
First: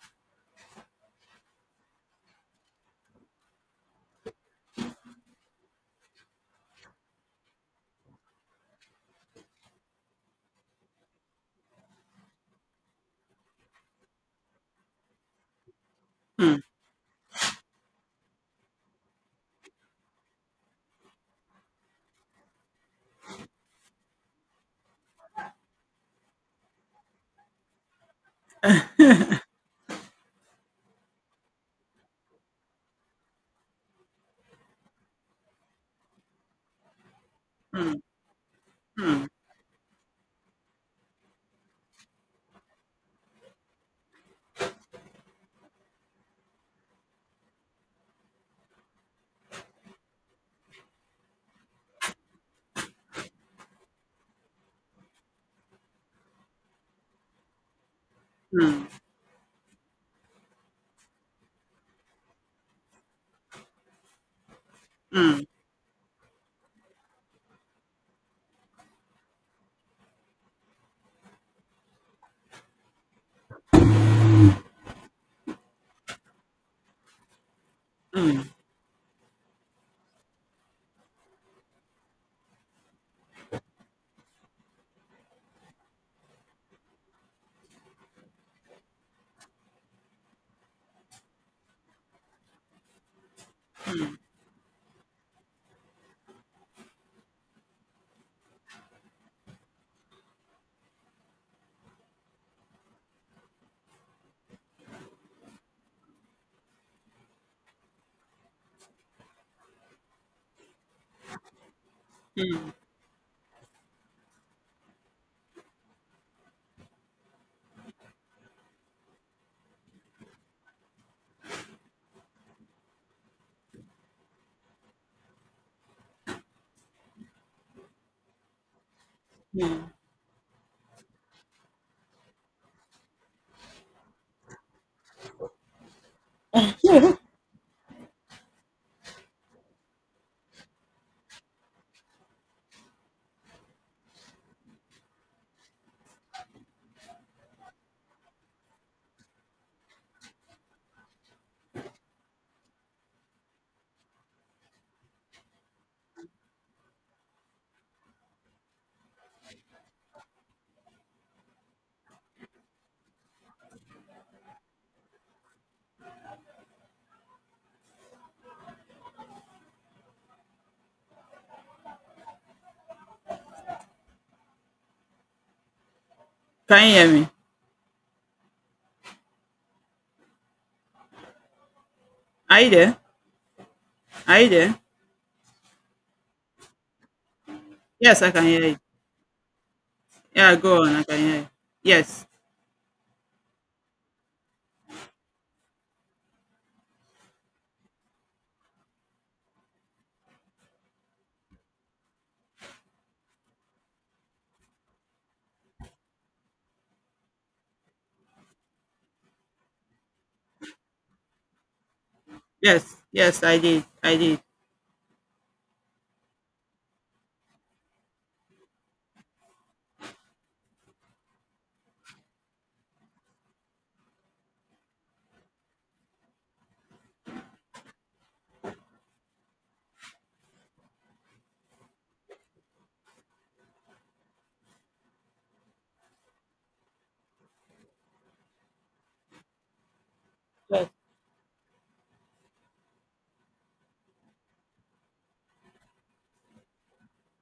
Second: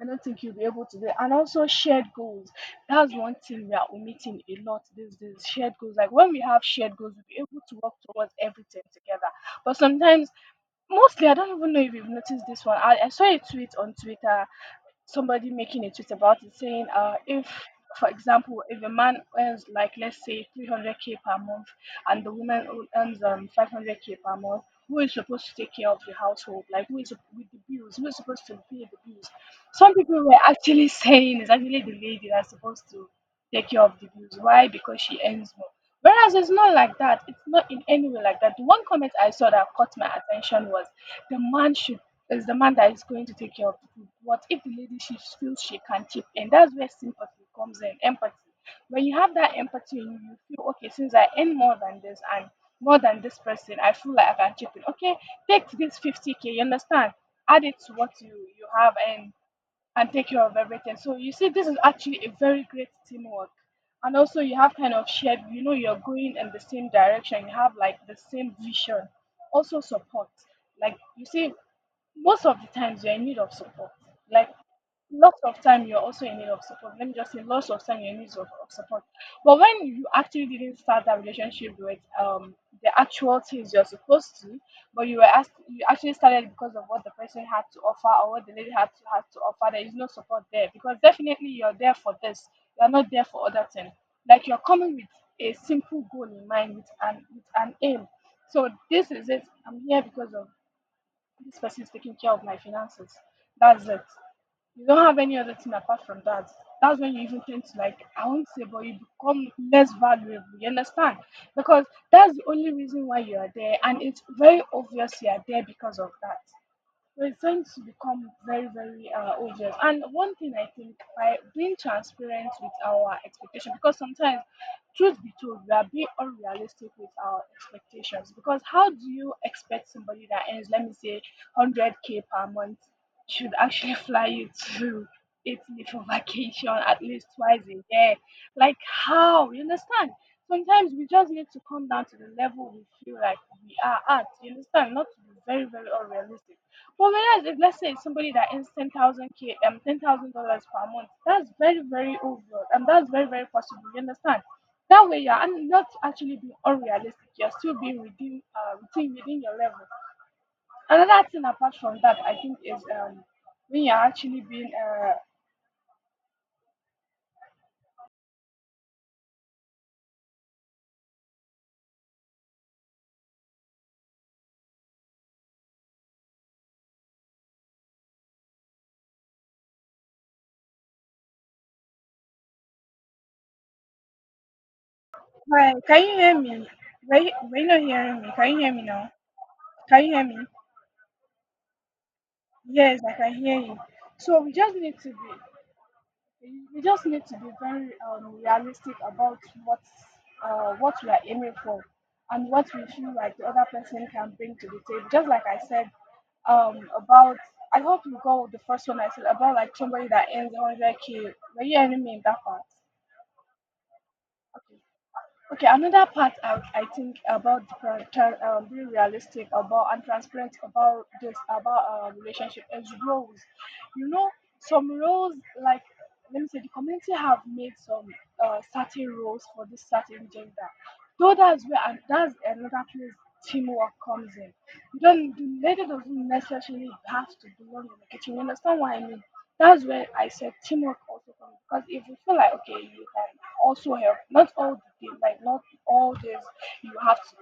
Speaker 1: I don't think you'll be able to do it. And also shared goals. That's one thing we are omitting a lot these days. Shared goals. Like when we have shared goals, we'll be able to work towards everything together. But sometimes, mostly, I don't even know if you've noticed this one. I saw a tweet on Twitter, somebody making a tweet about it, saying, if, for example, if a man earns like, let's say, 300k per month, and the woman earns 500k per month, who is supposed to take care of the household? Like, who is with the bills? Who is supposed to pay the bills? Some people were actually saying it's actually the lady that's supposed to take care of the bills. Why? Because she earns more. Whereas it's not like that. It's not in any way like that. The one comment I saw that caught my attention was the man should is the man that is going to take care of the food. What if the lady, she feels she can chip in? That's where sympathy comes in, empathy. When you have that empathy in you, you feel okay, since I earn more than this, and more than this person, I feel like I can chip in. Okay, take this 50k, you understand? Add it to what you have, and take care of everything. So you see, this is actually a very great teamwork. And also you have kind of shared, you know, you're going in the same direction. You have like the same vision. Also support. Like, you see, most of the times, you're in need of support. Like, lots of time you're also in need of support. Let me just say, lots of time you're in need of support. But when you actually didn't start that relationship with the actual things you're supposed to, but you were asked, you actually started because of what the person had to offer, or what the lady had to offer, there is no support there, because definitely you're there for this. You're not there for other things. Like, you're coming with a simple goal in mind, with an aim. So this is it. I'm here because of, this person is taking care of my finances. That's it, you don't have any other thing apart from that. That's when you even tend to like, I won't say, but you become less valuable. You understand? Because that's the only reason why you are there, and it's very obvious you are there because of that. We're going to become very, very obvious. And one thing, I think, by being transparent with our expectation, because sometimes, truth be told, we are being unrealistic with our expectations. Because how do you expect somebody that earns, let me say, 100k per month, should actually fly you to Italy for vacation at least twice a year? Like, how? You understand? Sometimes we just need to come down to the level we feel like we are at. You understand? Not to be very, very unrealistic, for whereas, if, let's say, it's somebody that earns 10,000 k, um, $10,000 per month, that's very, very overall, and that's very, very possible. You understand? That way you're not actually being unrealistic. You're still being within within your level. Another thing apart from that, I think, is when you're actually being.
Speaker 2: Can you hear me? Are you there? Are you there?
Speaker 1: Hi, can you hear me? Were you not
Speaker 2: Yes,
Speaker 1: hearing me?
Speaker 2: I can
Speaker 1: Can you
Speaker 2: hear
Speaker 1: hear
Speaker 2: it.
Speaker 1: me now? Can you hear me?
Speaker 2: Yeah, go on. I can hear you. Yes,
Speaker 1: Yes, I can hear you. So we just need to be we just need to be very realistic about what what we are aiming for, and what we feel like the other person can bring to the table. Just like I said, about, I hope you go with the first one I said about, like, somebody that earns 100k. Were you hearing me in that part?
Speaker 2: yes. I did. I did.
Speaker 1: Okay. Okay, another part I think about the being realistic about and transparent about this, about relationship, is roles. You know, some roles, like, let me say the community have made some certain roles for this certain gender. Though that's where and that's another place teamwork comes in. You don't the lady doesn't necessarily have to belong in the kitchen. You understand what I mean? That's where I said
Speaker 2: Yes.
Speaker 1: teamwork also comes because if you feel like okay, you can also help, not all the day, like not all days you have to.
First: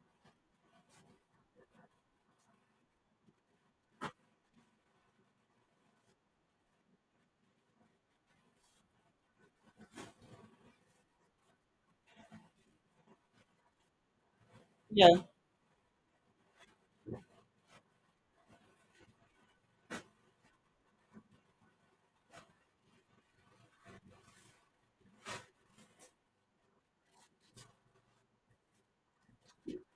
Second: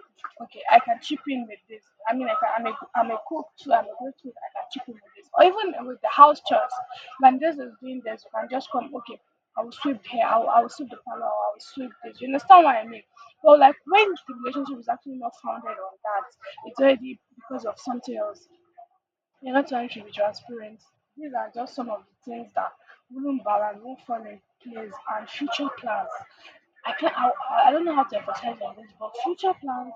Speaker 1: Okay, I can chip in with this. I mean, I can, I'm a cook too. I'm a great cook. I can chip in with this, or even with the house chores. When this is doing this, you can just come. Okay, I will sweep here. I will sweep the parlor. I will sweep this. You understand what I mean? But like when the relationship is actually
Speaker 2: Yeah.
Speaker 1: not founded on that, it's already because of something else. You're not trying to be transparent. These are just some of the things that wouldn't balance, won't fall in place, and future plans. I can't. I don't know how to emphasize on this, but future plans.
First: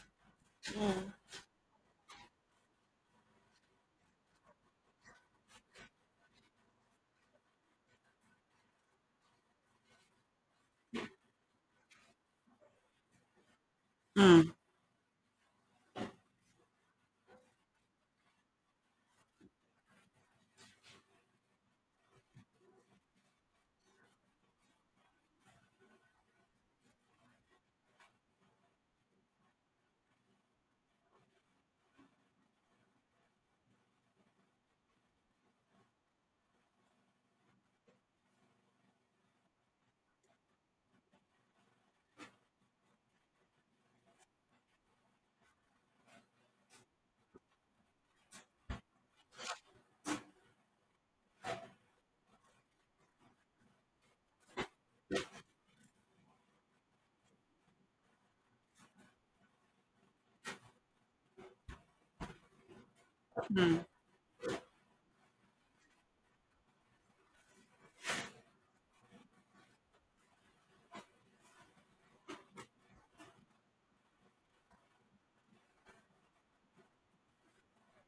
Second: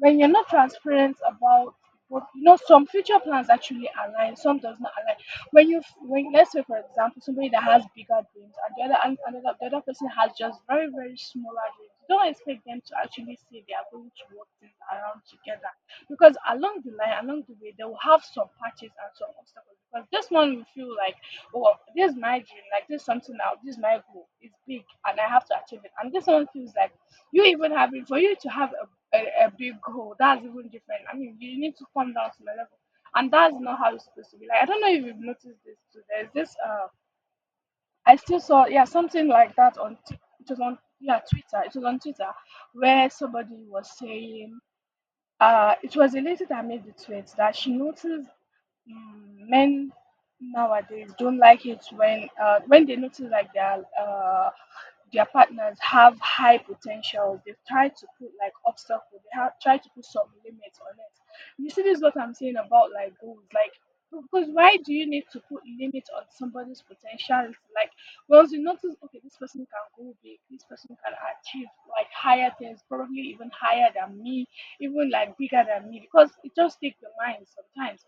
Speaker 1: When you're not transparent about, some future plans actually align, some does not align. When you, when let's say for example, somebody that has bigger dreams, and the other, and another, the other person has just very, very smaller dreams. Don't expect them to actually see they are going to work
Speaker 2: Mm.
Speaker 1: things around together because along the line, along the way, they will have some patches and some obstacles. Because this one will feel like, oh, this is my dream, like this is something now, this is my goal, it's big, and I have to achieve it. And this one feels like you even having for you to have a big goal, that's even different. I mean, you need to come down to my level, and that's not how it's supposed to be. Like I don't know if you've noticed this too. There's this I still saw yeah something like that on it was on yeah Twitter. It was on Twitter where somebody was saying it was a later that made the tweet that she noticed Mm, men nowadays don't like it when they notice like their partners have high potentials. They try to put like obstacles. They have try to put some limits on it. You see, this is what I'm saying about like goals. Like because why do you need to put limits on somebody's potential? Like once you notice, okay, this person can go big. This person can achieve like higher things, probably even higher than me, even like bigger than me. Because it just takes the mind sometimes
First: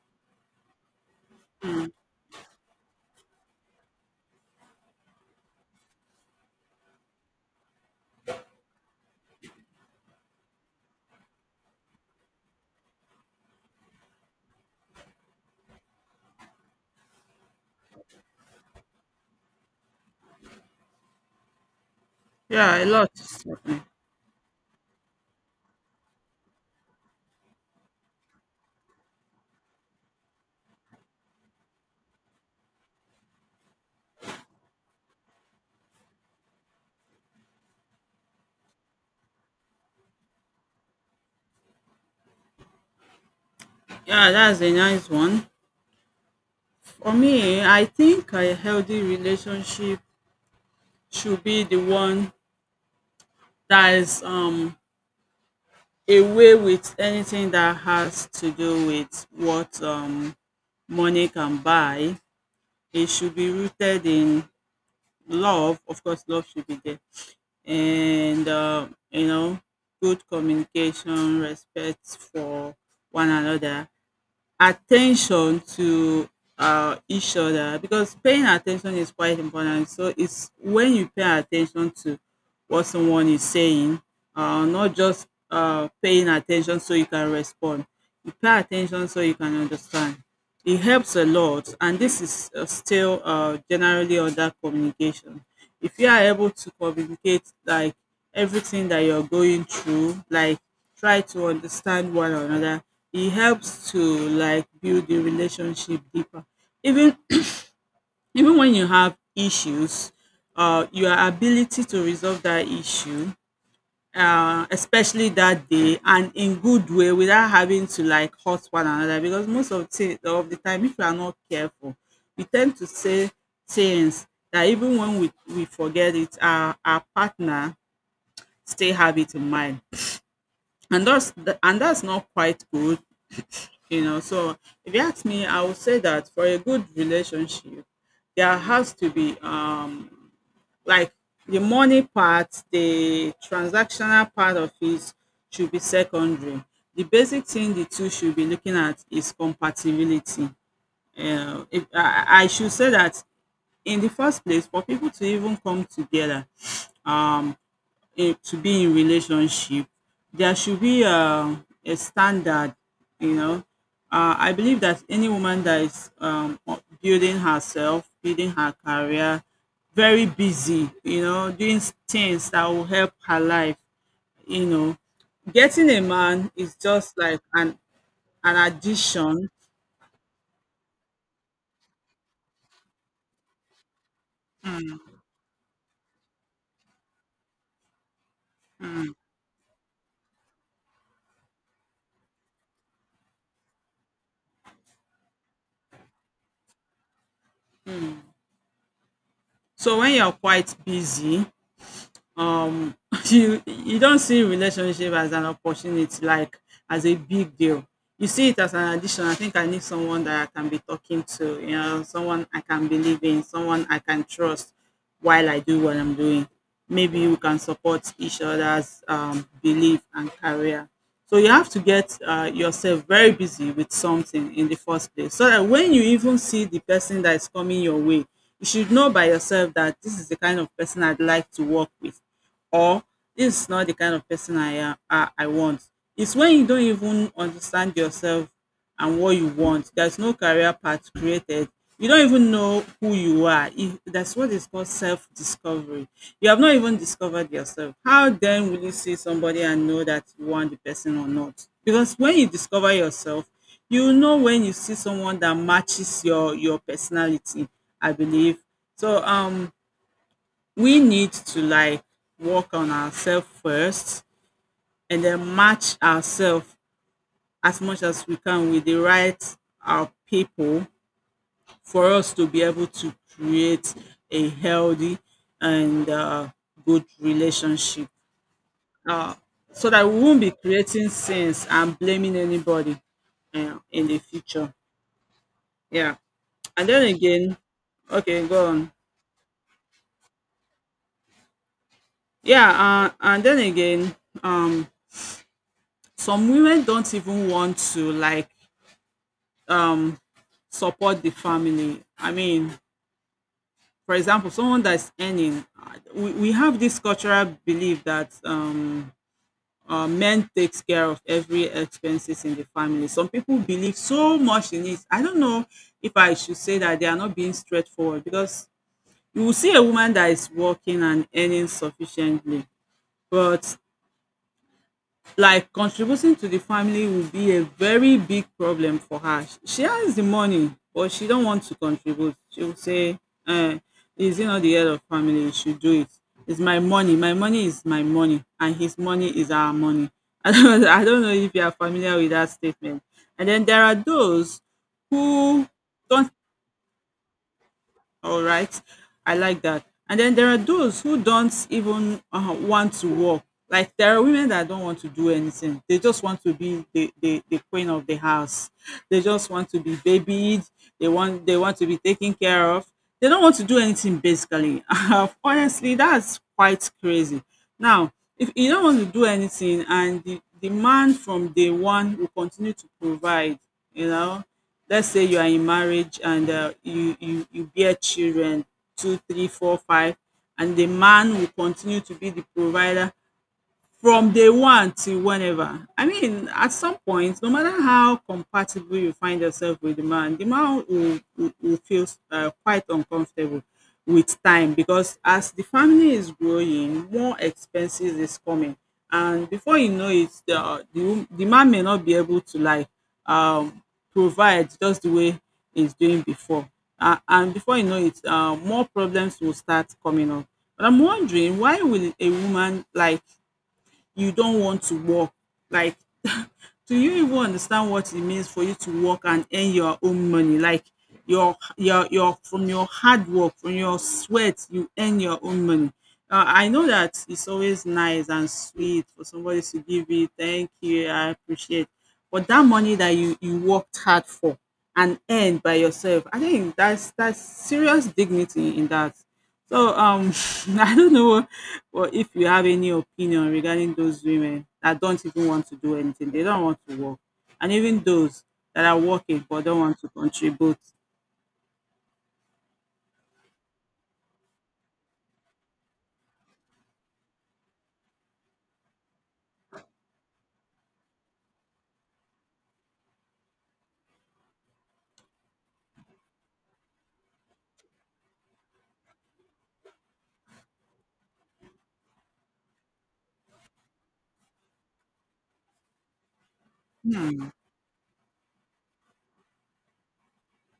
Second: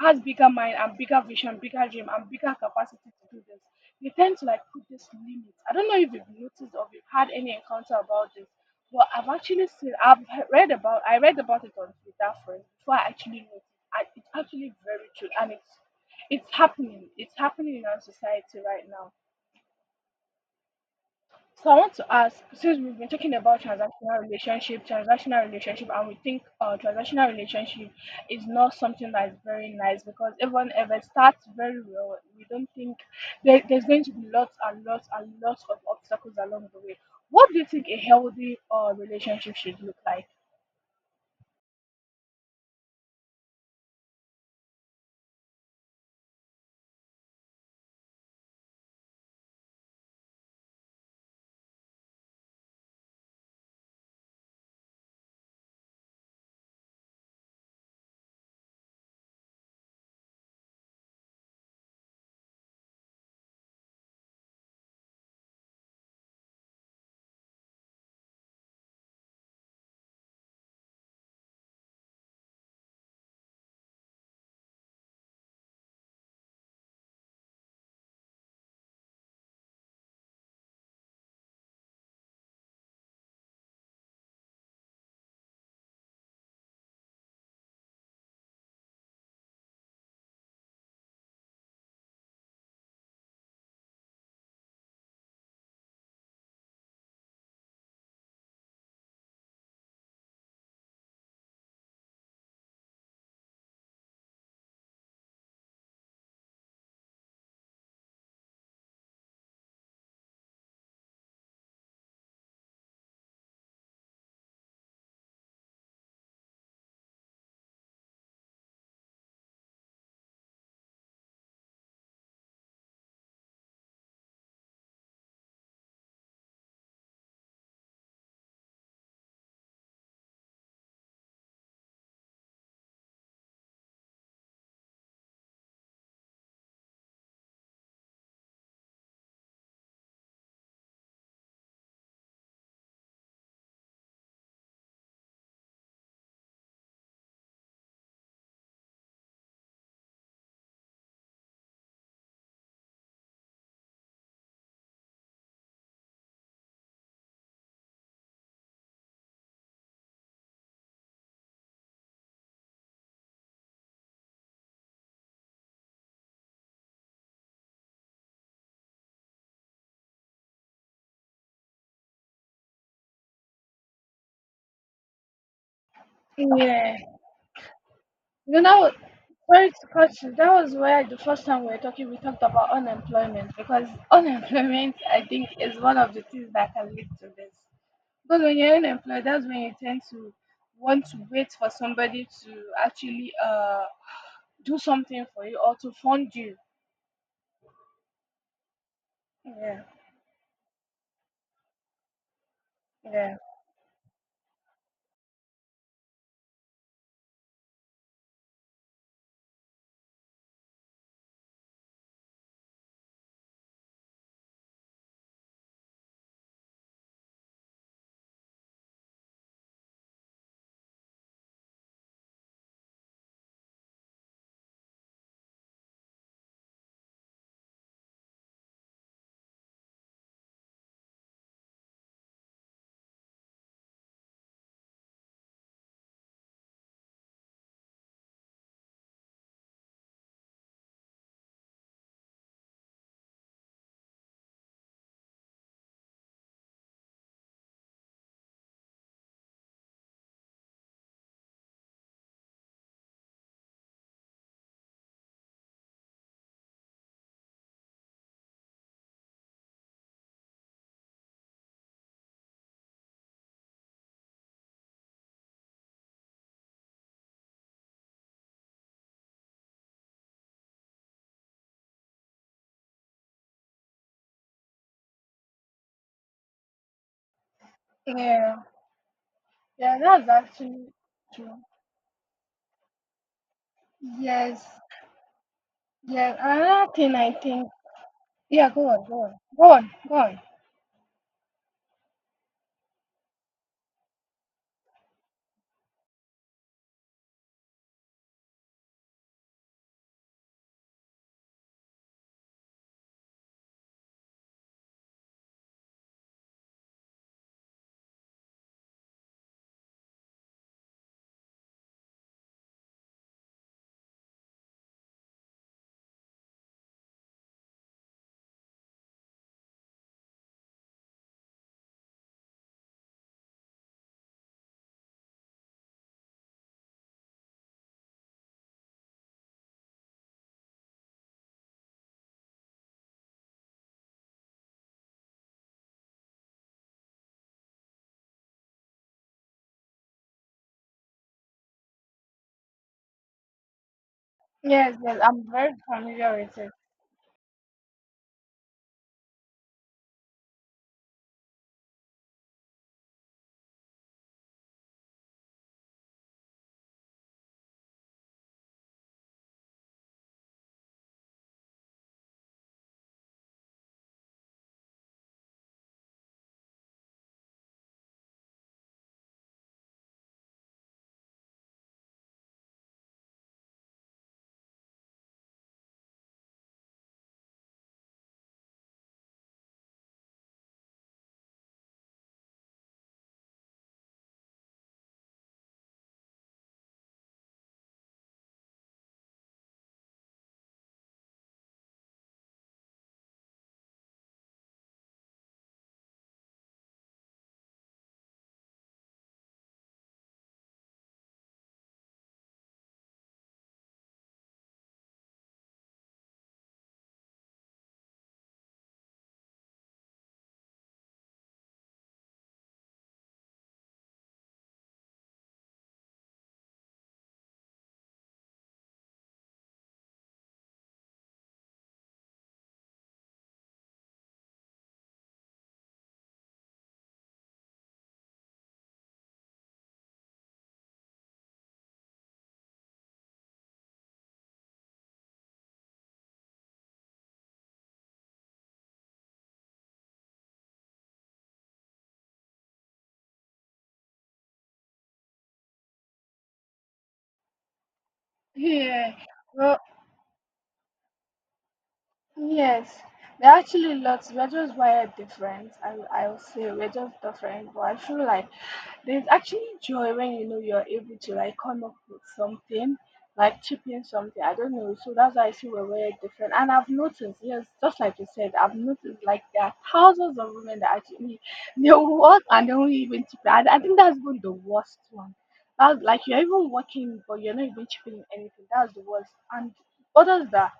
Speaker 1: has bigger mind and bigger vision, bigger dream, and bigger capacity to do this. They tend to like put this limit. I don't know if you've noticed or if you've had any encounter about this, but I've actually seen, read about, I read about it on Twitter first before I actually noticed. And it's actually very true, and it's happening. It's happening in our society right now. So I want to ask, since
Speaker 2: Yeah. A
Speaker 1: we've been
Speaker 2: lot.
Speaker 1: talking
Speaker 2: Is
Speaker 1: about
Speaker 2: happening.
Speaker 1: transactional relationship, and we think transactional relationship is not something that is very nice because even if it starts very well, we don't think there's going to be lots and lots and lots of obstacles along the way. What do you think a healthy relationship should look like?
Speaker 2: Yeah, that's a nice one. For me, I think a healthy relationship should be the one that is away with anything that has to do with what money can buy. It should be rooted in love. Of course, love should be there. And good communication, respect for one another, attention to each other, because paying attention is quite important. So it's when you pay attention to what someone is saying, not just paying attention so you can respond, you pay attention so you can understand. It helps a lot, and this is still generally under communication. If you are able to communicate like everything that you're going through, like try to understand one another, it helps to like build the relationship deeper. Even even when you have issues, your ability to resolve that issue, especially that day and in good way, without having to like hurt one another. Because most of the time, if you are not careful, we tend to say things that even when we forget it, our partner still have it in mind, and and that's not quite good, you know. So if you ask me, I would say that for a good relationship, there has to be like the money part, the transactional part of it should be secondary. The basic thing the two should be looking at is compatibility. If I should say that, in the first place, for people to even come together, um, in to be in relationship, there should be a standard, you know. I believe that any woman that is building herself, building her career, very busy, you know, doing things that will help her life, you know, getting a man is
Speaker 1: Yeah.
Speaker 2: just like an
Speaker 1: You know,
Speaker 2: addition.
Speaker 1: sorry to cut you. That was where the first time we were talking, we talked about unemployment because unemployment, I think, is one of the things that can lead to this. Because when you're unemployed, that's when you tend to want to wait for somebody to actually do something for you or to fund you. Yeah,
Speaker 2: So when you're quite busy, um
Speaker 1: yeah,
Speaker 2: you don't see relationship as an opportunity, like as a big deal. You see it as an addition. I think I need someone that I can be talking to, you know, someone I can believe in, someone I can trust while I do what I'm doing. Maybe we can support each other's belief and career. So you have to get yourself very busy with something in the first place, so that when you even see the person that is coming your way, you should know by yourself that this is the kind of person I'd like to work with, or this is not the kind of person i want. It's when you don't even understand yourself and what you want. There's no career path created. You don't even know who you are. If, that's what is called self-discovery. You have not even discovered yourself. How then will you see somebody and know that you want the person or not? Because when you discover yourself, you know when you see someone that matches your personality. I believe so. We need to like work on ourselves first, and then match ourselves as much as we can with the right our people, for us to be able to create a healthy and good relationship,
Speaker 1: yeah,
Speaker 2: uh, so
Speaker 1: yeah.
Speaker 2: that we
Speaker 1: That's
Speaker 2: won't be
Speaker 1: actually
Speaker 2: creating
Speaker 1: true.
Speaker 2: sins and blaming anybody in the
Speaker 1: Yes,
Speaker 2: future. Yeah.
Speaker 1: yeah.
Speaker 2: and
Speaker 1: Another
Speaker 2: then
Speaker 1: thing I
Speaker 2: again
Speaker 1: think.
Speaker 2: okay go
Speaker 1: Yeah, go
Speaker 2: on
Speaker 1: on, go on, go on, go on.
Speaker 2: yeah and then again um some women don't even want to like um support the family. I mean, for example, someone that's earning we have this cultural belief that men takes care of every expenses in the family. Some people believe so much in it. I don't know if I should say that they are not being straightforward, because you will see a woman that is working and earning sufficiently, but like contributing to the family will be a very big problem for her. She has the money, but she don't want to contribute. She will say, uh, "Is he not the head of family? You should do it. It's my money. My money is my money, and his money is our money." I don't know if you are familiar with that statement. And then there are those
Speaker 1: Yes, yes. I'm
Speaker 2: who
Speaker 1: very
Speaker 2: don't
Speaker 1: familiar with it.
Speaker 2: all right. I like that. And then there are those who don't even want to work. Like there are women that don't want to do anything. They just want to be the queen of the house. They just want to be babied. They want to be taken care of. They don't want to do anything basically. Honestly, that's quite crazy. Now, if you don't want to do anything and the man from day one will continue to provide, you know, let's say you are in marriage and you bear children, two three four five, and the man will continue to be the provider from day one till whenever. I mean, at some point, no matter how compatible you find yourself with the man will feel quite uncomfortable with time, because as the family is growing, more expenses is coming. And before you know it, the man may not be able to like um, provide just the way he's doing before. And before you know it, more problems will start coming up. But I'm wondering, why will a woman like you don't want to work? Like, do you even understand what it means for you to work and earn your own money? Like your from your hard work, from your sweat, you earn your own money. I know that it's always nice and sweet for somebody to give you thank you, I appreciate. But that money that you worked hard for and earned by yourself, I think that's serious dignity in that. So I don't know what, if you have any opinion regarding those women that don't even want to do anything. They don't want to work, and even those that are
Speaker 1: Yeah.
Speaker 2: working but
Speaker 1: Well.
Speaker 2: don't want to contribute.
Speaker 1: Yes, there are actually lots. We're just wired different. I will say we're just different, but I feel like there's actually joy when you know you're able to like come up with something, like chipping something. I don't know. So that's why I see we're wired different. And I've noticed, yes, just like you said, I've noticed like there are thousands of women that actually they will work and they won't even chip. I think that's even the worst one. That's like you're even working, but
Speaker 2: Hmm,
Speaker 1: you're not even chipping in anything. That's the worst. And others that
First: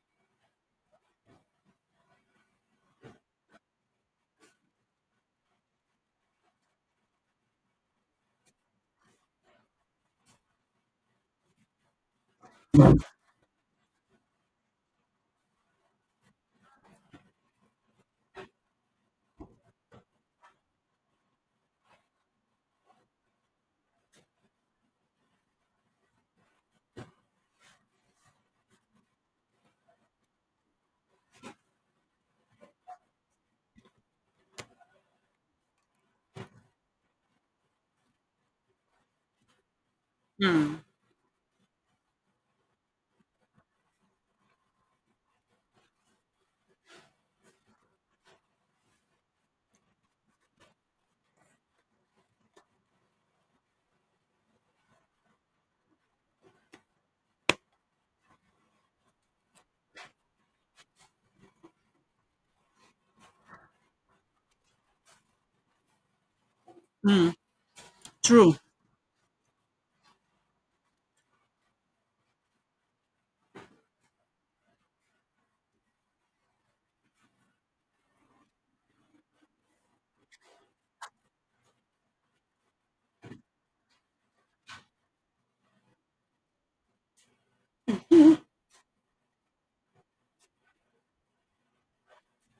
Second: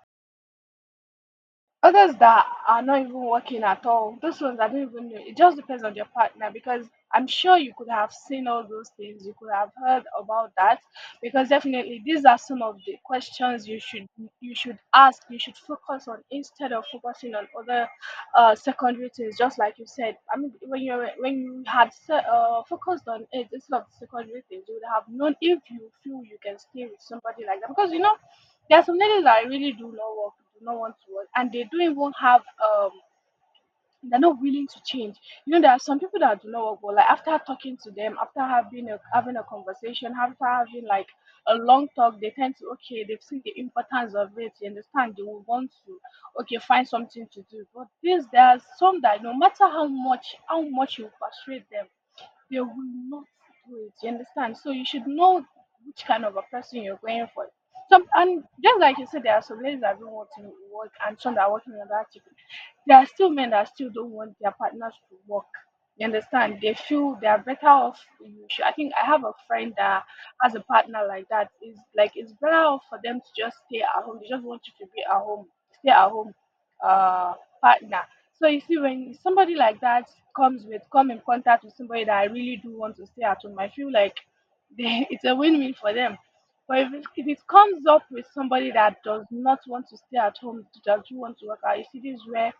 Speaker 1: others that are not even working at all, those ones I don't even know. It just depends on your partner because I'm sure you could have seen all those things, you could have heard about that because definitely these are some of the questions you should ask, you should focus on instead of focusing on other secondary things. Just like you said, I mean, when you had se- focused on it instead of secondary things, you would have known if you feel you can stay with somebody like that because you know there are some ladies that really do not work, do not want to work, and they don't even have. They're not willing to change. You know, there are some people that do not work, but like after talking to them, after having a having a conversation, after
Speaker 2: hmm,
Speaker 1: having like a long talk, they tend to okay, they've seen the importance of it. You understand? They will want to okay find something to do. But this, there are some that no matter how much you persuade them they will not do it. You understand? So you should know which kind of a person you're going for. Some and just like you said, there are some ladies that don't want to work and some that are working on that chicken. There are still men that still don't want their partners to work. You understand? They feel they
Speaker 2: hmm.
Speaker 1: are better off. You
Speaker 2: True.
Speaker 1: should, I think I have a friend that has a partner like that. Is like it's better off for them to just stay at home. They just want you to be at home. Stay at home uh, partner. So you see, when somebody like that come in contact with somebody that I really do want to stay at home, I feel like they, it's a win-win for them. But if it comes up with somebody that does not want to stay at home, that you want to work out, you see, this is where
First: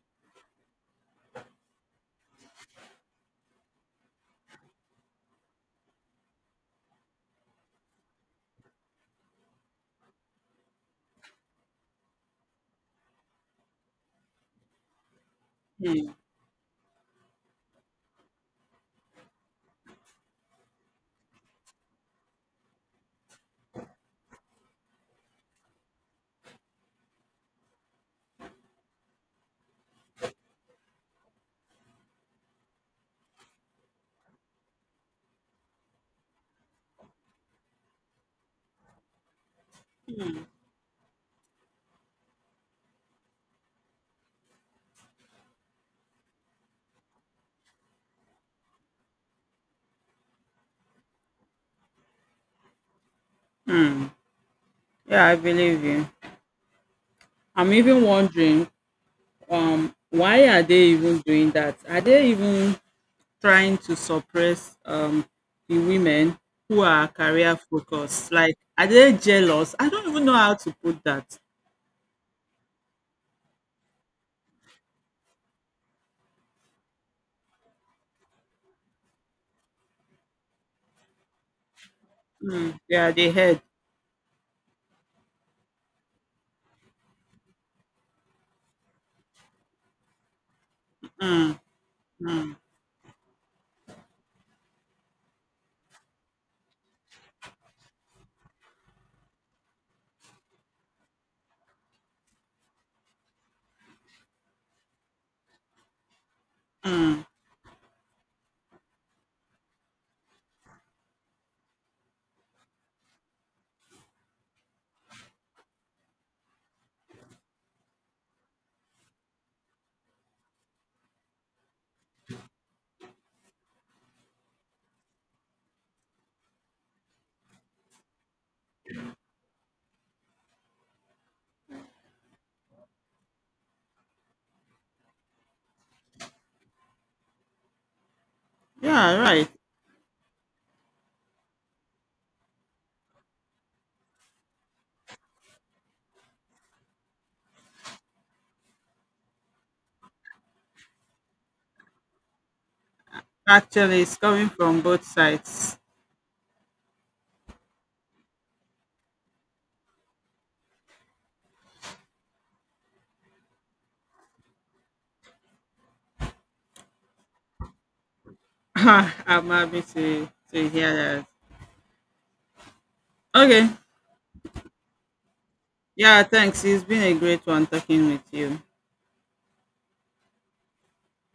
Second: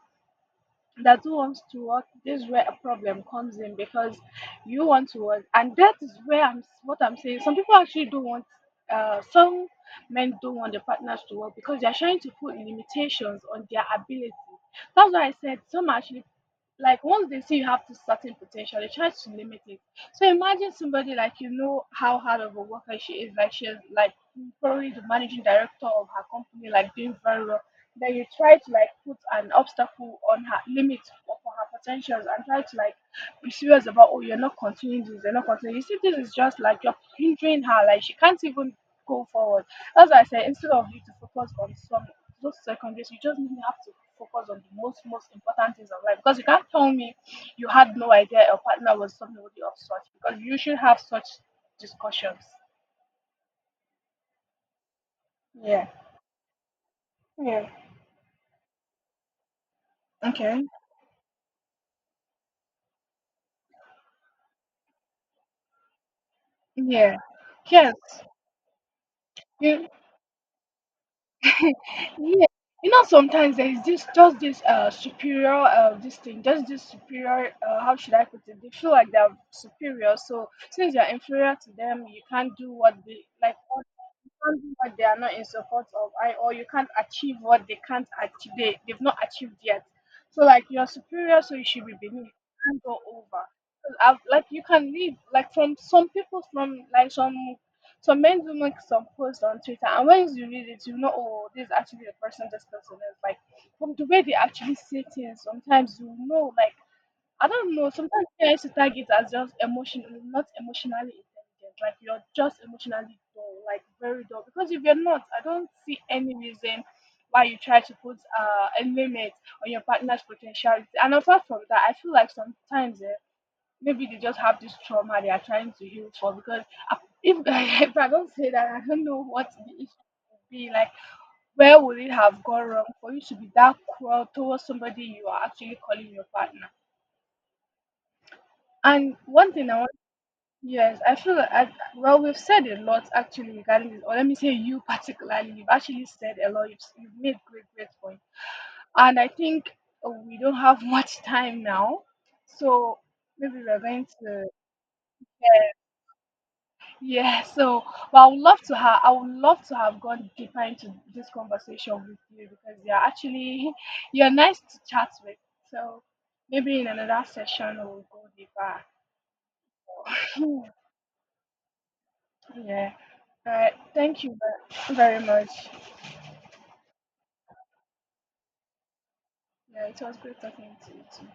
Speaker 1: that who wants to work this is where a problem comes in because you want to work and that is where I'm what I'm saying some people actually don't want some men don't want their partners to work because they're trying to put limitations on their ability. That's why I said some
Speaker 2: Hmm,
Speaker 1: actually like once they see you have this certain potential they try to limit it so imagine somebody like you know how hard of a worker she is. Like she is like probably the managing director of her company, like doing very well. Then you try to like put an obstacle on her limit for her potentials and try to like be serious about oh you're not continuing this, you're not continuing. You see, this is just like you're hindering her. Like she can't even go forward. As I said, instead of you to focus on some those secondaries, you just need to have to focus on the most important things of life because you can't tell me you had no idea your partner was somebody of such because you should have such discussions.
Speaker 2: hmm. Yeah, I believe
Speaker 1: Yeah.
Speaker 2: you.
Speaker 1: Yeah.
Speaker 2: I'm even wondering, why are
Speaker 1: Okay.
Speaker 2: they even doing that? Are they even trying to suppress the women who are
Speaker 1: Yeah.
Speaker 2: career
Speaker 1: Yes.
Speaker 2: focused? Like, are they jealous?
Speaker 1: You,
Speaker 2: I don't even know how to put that.
Speaker 1: yeah. You know, sometimes there is this superior this thing, just this superior how should I put it? They feel like they're superior, so since you're inferior to them, you can't do what
Speaker 2: Yeah,
Speaker 1: they
Speaker 2: they
Speaker 1: like.
Speaker 2: head.
Speaker 1: Can't do what they are not in support of or you can't achieve what they can't achieve they've not achieved yet so like you're superior so you should be beneath. You can't go over. 'Cause I've, like you can leave like from some people from like some men do make some posts on Twitter and when you read it you know oh this is actually the person this person is like from the way they actually say things sometimes you know like I don't know. Sometimes parents will tag it as just not emotionally intelligent. Like you're just emotionally dull, like very dull. Because if you're not, I don't see any reason why you try to put a limit on your partner's potentiality. And apart from that, I feel like sometimes maybe they just have this trauma they are trying to heal for. Because I- if, if I don't say that, I don't know what the issue would be. Like, where would it have gone wrong for you to be that cruel towards somebody you are actually calling your partner? And
Speaker 2: Yeah, right.
Speaker 1: one thing I want, yes, I feel like, I, well, we've said a lot actually regarding this, or let me say you particularly, you've actually said a lot, you've made great, great points. And I think we don't have much time now, so maybe we're
Speaker 2: Actually,
Speaker 1: going
Speaker 2: it's coming
Speaker 1: to,
Speaker 2: from both sides.
Speaker 1: yeah, so, but I would love to have, I would love to have gone deeper into this conversation with you because you're actually, you're nice to chat with. So maybe in another session we'll go deeper.
Speaker 2: I'm happy to hear that.
Speaker 1: Yeah. All
Speaker 2: Okay.
Speaker 1: right. Thank you very much.
Speaker 2: Yeah, thanks. It's been a great one talking with you.
Speaker 1: Yeah, it was great talking to you too.